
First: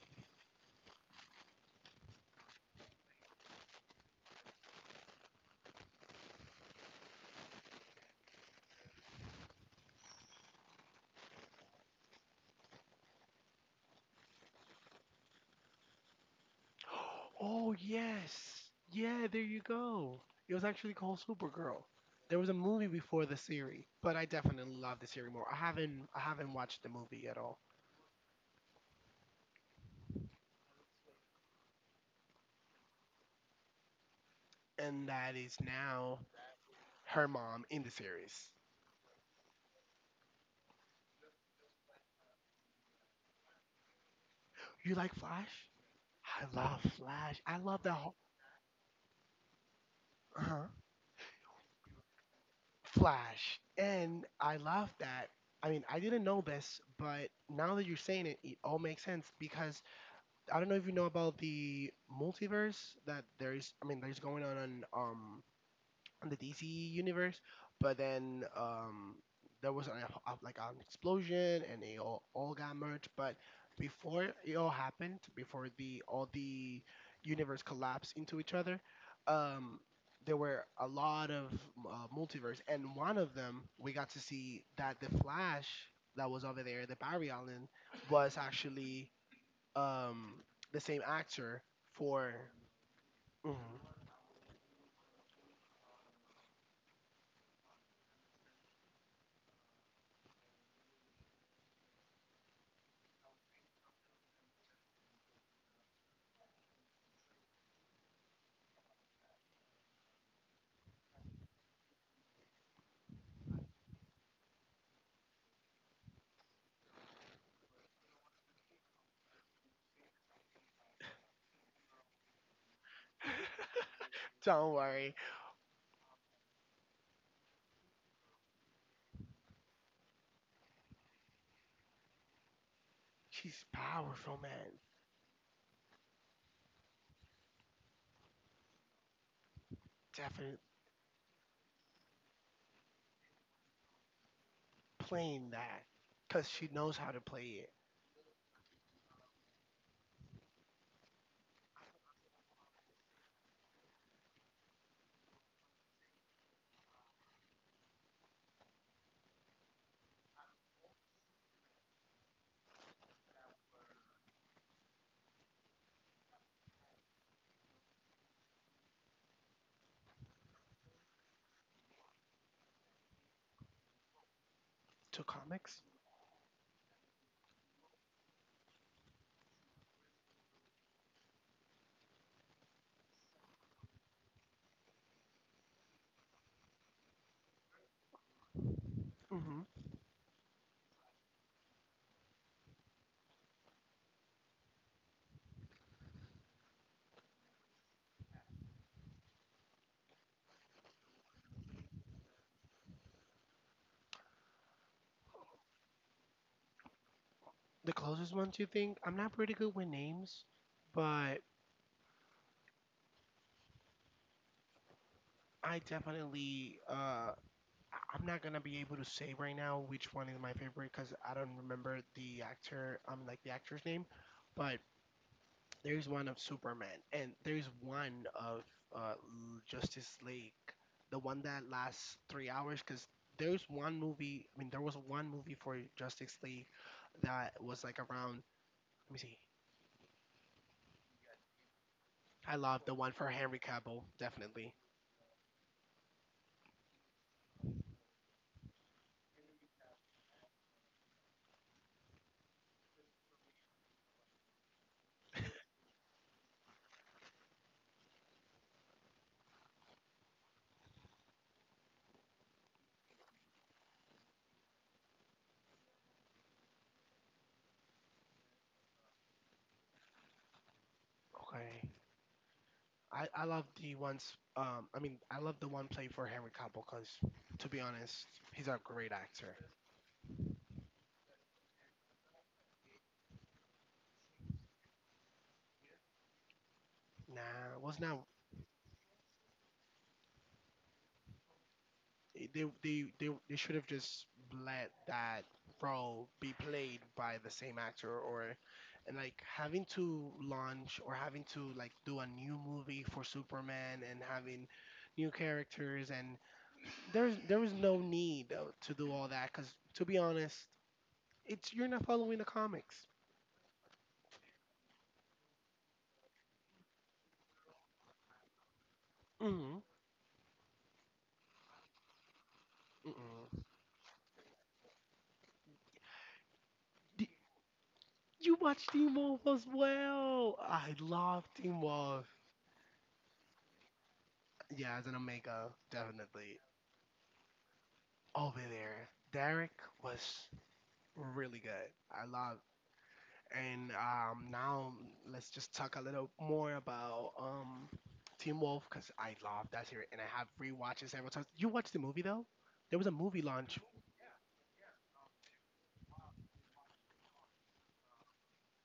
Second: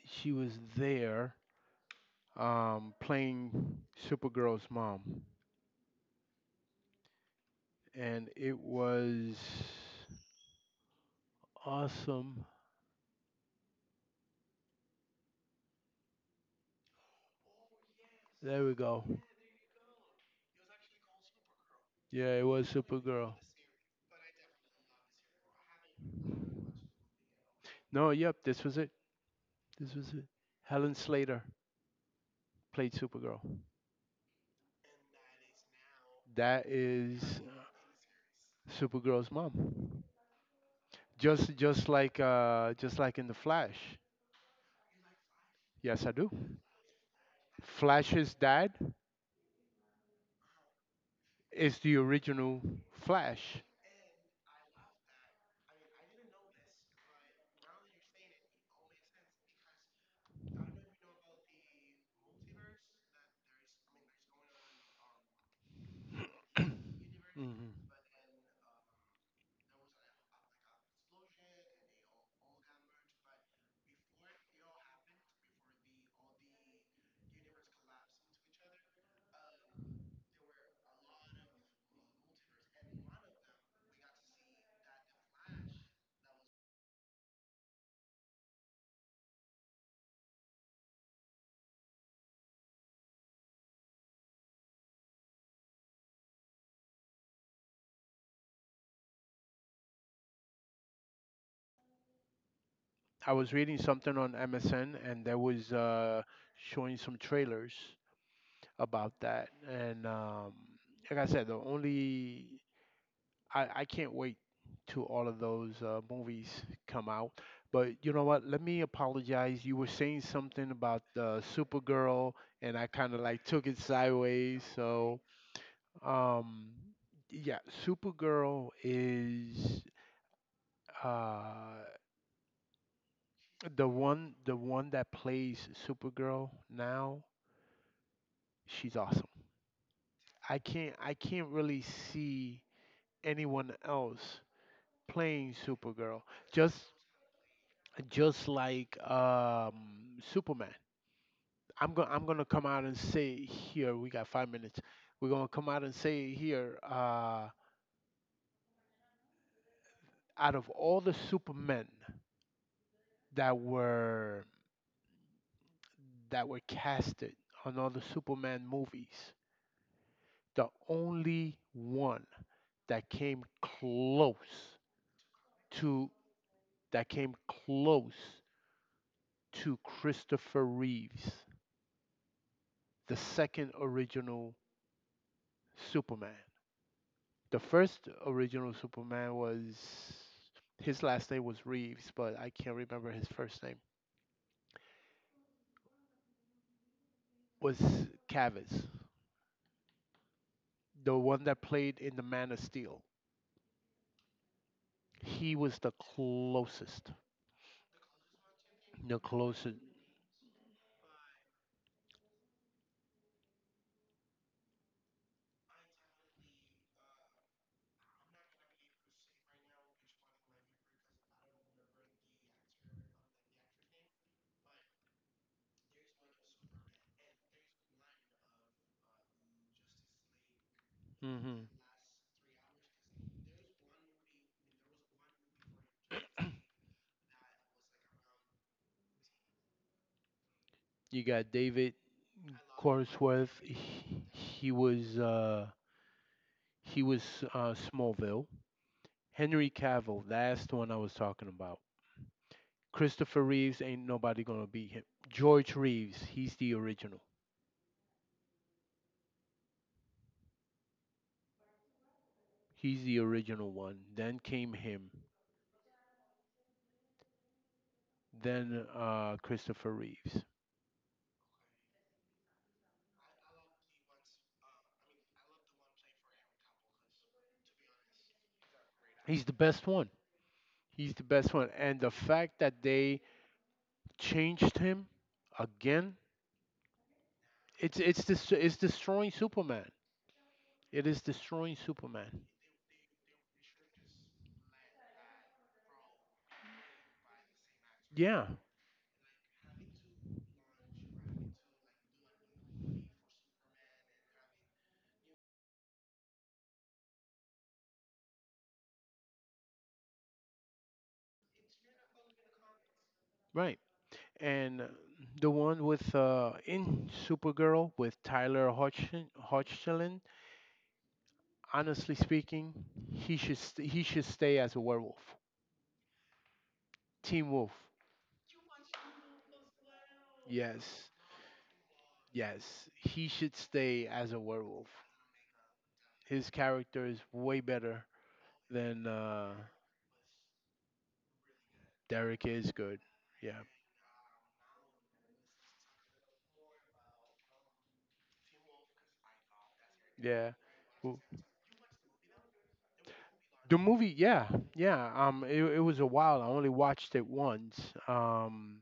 Speaker 1: She was there playing Supergirl's mom, and it was awesome.
Speaker 2: Oh yes,
Speaker 1: There we go.
Speaker 2: yeah. There you go. It was actually called Supergirl. There
Speaker 1: Yeah, it
Speaker 2: was a
Speaker 1: was
Speaker 2: movie before
Speaker 1: Supergirl.
Speaker 2: the series, but I definitely love the series more. I haven't watched the movie at all,
Speaker 1: No, yep, this was it. This was it. Helen Slater played Supergirl.
Speaker 2: and that is now
Speaker 1: That
Speaker 2: her
Speaker 1: is
Speaker 2: mom in the series.
Speaker 1: Supergirl's mom. Just like just like in the Flash.
Speaker 2: You like Flash?
Speaker 1: Yes, I do.
Speaker 2: I love Flash. I love the whole
Speaker 1: Flash's dad
Speaker 2: uh
Speaker 1: is the original
Speaker 2: Flash,
Speaker 1: Flash.
Speaker 2: and I love that. I mean, I didn't know this, but now that you're saying it, it all makes sense because I don't know if you know about the multiverse that there is. I mean, there's going on the DC
Speaker 1: (clears throat)
Speaker 2: universe,
Speaker 1: Mhm.
Speaker 2: but then there was an, a, like an explosion and they all got merged. But before it all happened, before the all the universe collapsed into each other, um there were a lot of multiverse, and one of them we got to see that the Flash that was over there, the Barry Allen, was actually um, the same actor for. Mhm.
Speaker 1: I was reading something on MSN and there was showing some trailers about that. And like I said, the only I can't wait till all of those movies come out. But you know what? Let me apologize. You were saying something about Supergirl, and I kind of like took it sideways.
Speaker 2: Don't worry,
Speaker 1: So um, yeah, Supergirl is. Uh,
Speaker 2: she's powerful,
Speaker 1: The
Speaker 2: man.
Speaker 1: one that plays Supergirl now, she's awesome.
Speaker 2: Definitely
Speaker 1: I can't really see anyone else
Speaker 2: playing
Speaker 1: playing
Speaker 2: that
Speaker 1: Supergirl.
Speaker 2: because she
Speaker 1: Just,
Speaker 2: knows how to play it.
Speaker 1: just like Superman. I'm gonna come out and say it here. We got 5 minutes. We're gonna come out and say it here. Out of all the Supermen that were, that were casted on all the Superman movies, the only one that came close
Speaker 2: To comics,
Speaker 1: to that came close to Christopher Reeves, the second original Superman. The first original Superman
Speaker 2: hmm,
Speaker 1: was his last name was Reeves, but I can't remember his first name. Was Cavill, the one that played in the Man of Steel. He was the closest,
Speaker 2: the closest ones you think. I'm
Speaker 1: the
Speaker 2: not pretty good
Speaker 1: closest.
Speaker 2: with names, but I definitely. I- I'm not gonna be able to say right now which one is my favorite because I don't remember the actor. Like the actor's name, but there's one of Superman, and there's one of L- Justice League, the one that
Speaker 1: Hmm.
Speaker 2: lasts 3 hours. Because there's one movie. I mean, there was one movie for Justice League that was like around. Let me see.
Speaker 1: You got David
Speaker 2: I love the one for Henry
Speaker 1: Cornsworth.
Speaker 2: Cavill,
Speaker 1: He
Speaker 2: definitely.
Speaker 1: was He was Smallville. Henry Cavill, that's the one I was talking about. Christopher Reeves, ain't nobody gonna beat him. George Reeves, he's the original. He's the original one. Then came him. Then Christopher Reeves.
Speaker 2: Okay. I love the ones. I mean, I love the one played for Henry Cavill because, to be honest, he's a great
Speaker 1: He's
Speaker 2: actor.
Speaker 1: the best one. He's the best one. And the fact that they changed him again,
Speaker 2: Nah, was not
Speaker 1: it's destroying Superman. It is destroying Superman.
Speaker 2: they they should have just let that role be played by the same actor
Speaker 1: Yeah,
Speaker 2: or and like having to launch or having to like do a new movie for Superman and having new characters and there was no need to do all that because to be honest it's you're not following the comics.
Speaker 1: right. And the one with in Supergirl with Tyler Hodgson,
Speaker 2: Mm-hmm.
Speaker 1: Hodgson. Honestly speaking,
Speaker 2: Mm-mm.
Speaker 1: he should stay as a werewolf.
Speaker 2: D-
Speaker 1: Team Wolf.
Speaker 2: you watch Teen Wolf as well, I
Speaker 1: Yes,
Speaker 2: love Teen Wolf,
Speaker 1: yes, he should stay as a werewolf.
Speaker 2: yeah as an Omega,
Speaker 1: His
Speaker 2: definitely
Speaker 1: character is way better
Speaker 2: over there.
Speaker 1: than
Speaker 2: Derek was really good. I
Speaker 1: Derek
Speaker 2: love.
Speaker 1: is good. Yeah,
Speaker 2: And now let's just talk a little more about Team Wolf because I love that series and I have
Speaker 1: yeah.
Speaker 2: rewatches
Speaker 1: W-
Speaker 2: several times. You watched the movie though? There was a movie launch.
Speaker 1: The movie, yeah, yeah. It was a while. I only watched it once. Um,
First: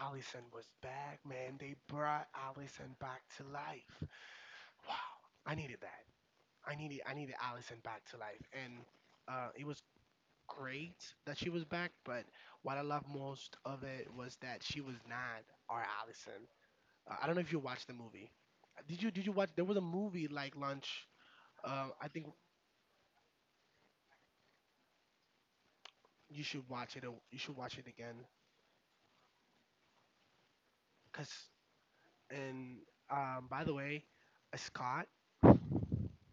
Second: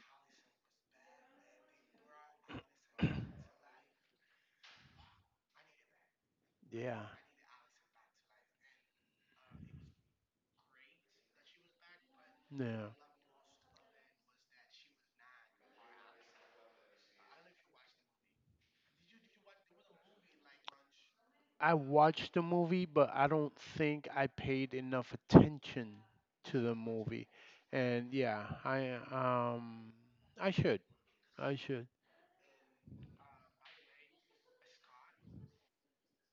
Speaker 2: Allison was back, man. They brought Allison back to life. Wow, I needed that. I
Speaker 1: yeah,
Speaker 2: needed I needed Allison back to life, and it was great that she was back, but what I
Speaker 1: yeah.
Speaker 2: loved most of it was that she was not our Allison. I don't know if you watched the movie. Did you? Did you watch? There was a movie like Lunch.
Speaker 1: I
Speaker 2: I think
Speaker 1: watched the movie, but I don't think I paid enough attention
Speaker 2: you
Speaker 1: to
Speaker 2: should
Speaker 1: the
Speaker 2: watch it.
Speaker 1: movie.
Speaker 2: You should watch it
Speaker 1: And
Speaker 2: again.
Speaker 1: yeah, I I should.
Speaker 2: Cause
Speaker 1: I should.
Speaker 2: and by the way, Scott,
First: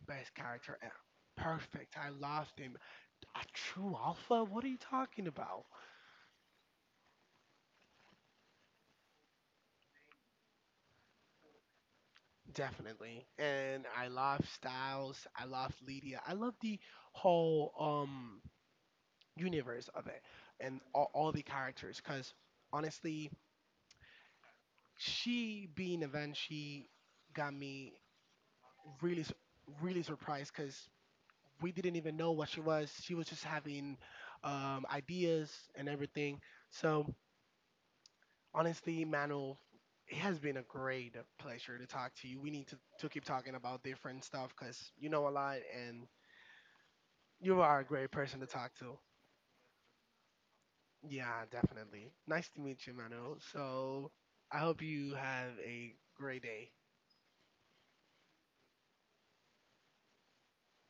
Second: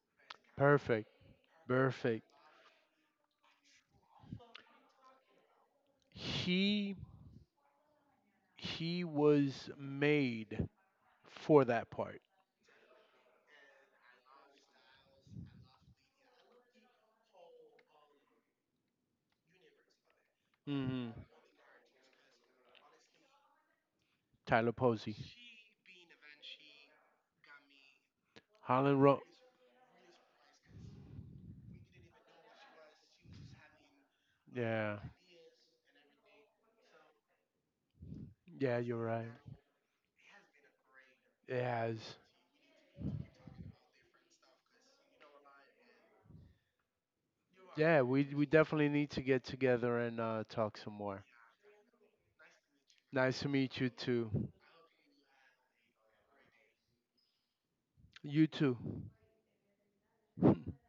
Speaker 2: best character ever.
Speaker 1: Perfect.
Speaker 2: Perfect. I
Speaker 1: Perfect.
Speaker 2: loved him. A true alpha? What are you talking about?
Speaker 1: He he was made for that part.
Speaker 2: Definitely. And I love Styles. I love Lydia. I love the whole universe of it and
Speaker 1: Mhm.
Speaker 2: all the characters because honestly
Speaker 1: Tyler Posey.
Speaker 2: she being event she got me
Speaker 1: Holland Ro
Speaker 2: really su- really surprised because we didn't even know what she was, she was just having
Speaker 1: Yeah.
Speaker 2: ideas and everything, so
Speaker 1: Yeah, you're
Speaker 2: honestly
Speaker 1: right.
Speaker 2: Manuel, it has been a great
Speaker 1: It
Speaker 2: pleasure to talk
Speaker 1: has.
Speaker 2: to you, we need to keep talking about different stuff because you know a lot and you are a
Speaker 1: Yeah,
Speaker 2: great person to
Speaker 1: we
Speaker 2: talk
Speaker 1: definitely
Speaker 2: to.
Speaker 1: need to get together and talk some more.
Speaker 2: Yeah, definitely. Nice to meet you, Manuel.
Speaker 1: Nice to meet you
Speaker 2: So
Speaker 1: too.
Speaker 2: I hope you have a great day.
Speaker 1: You too. (laughs)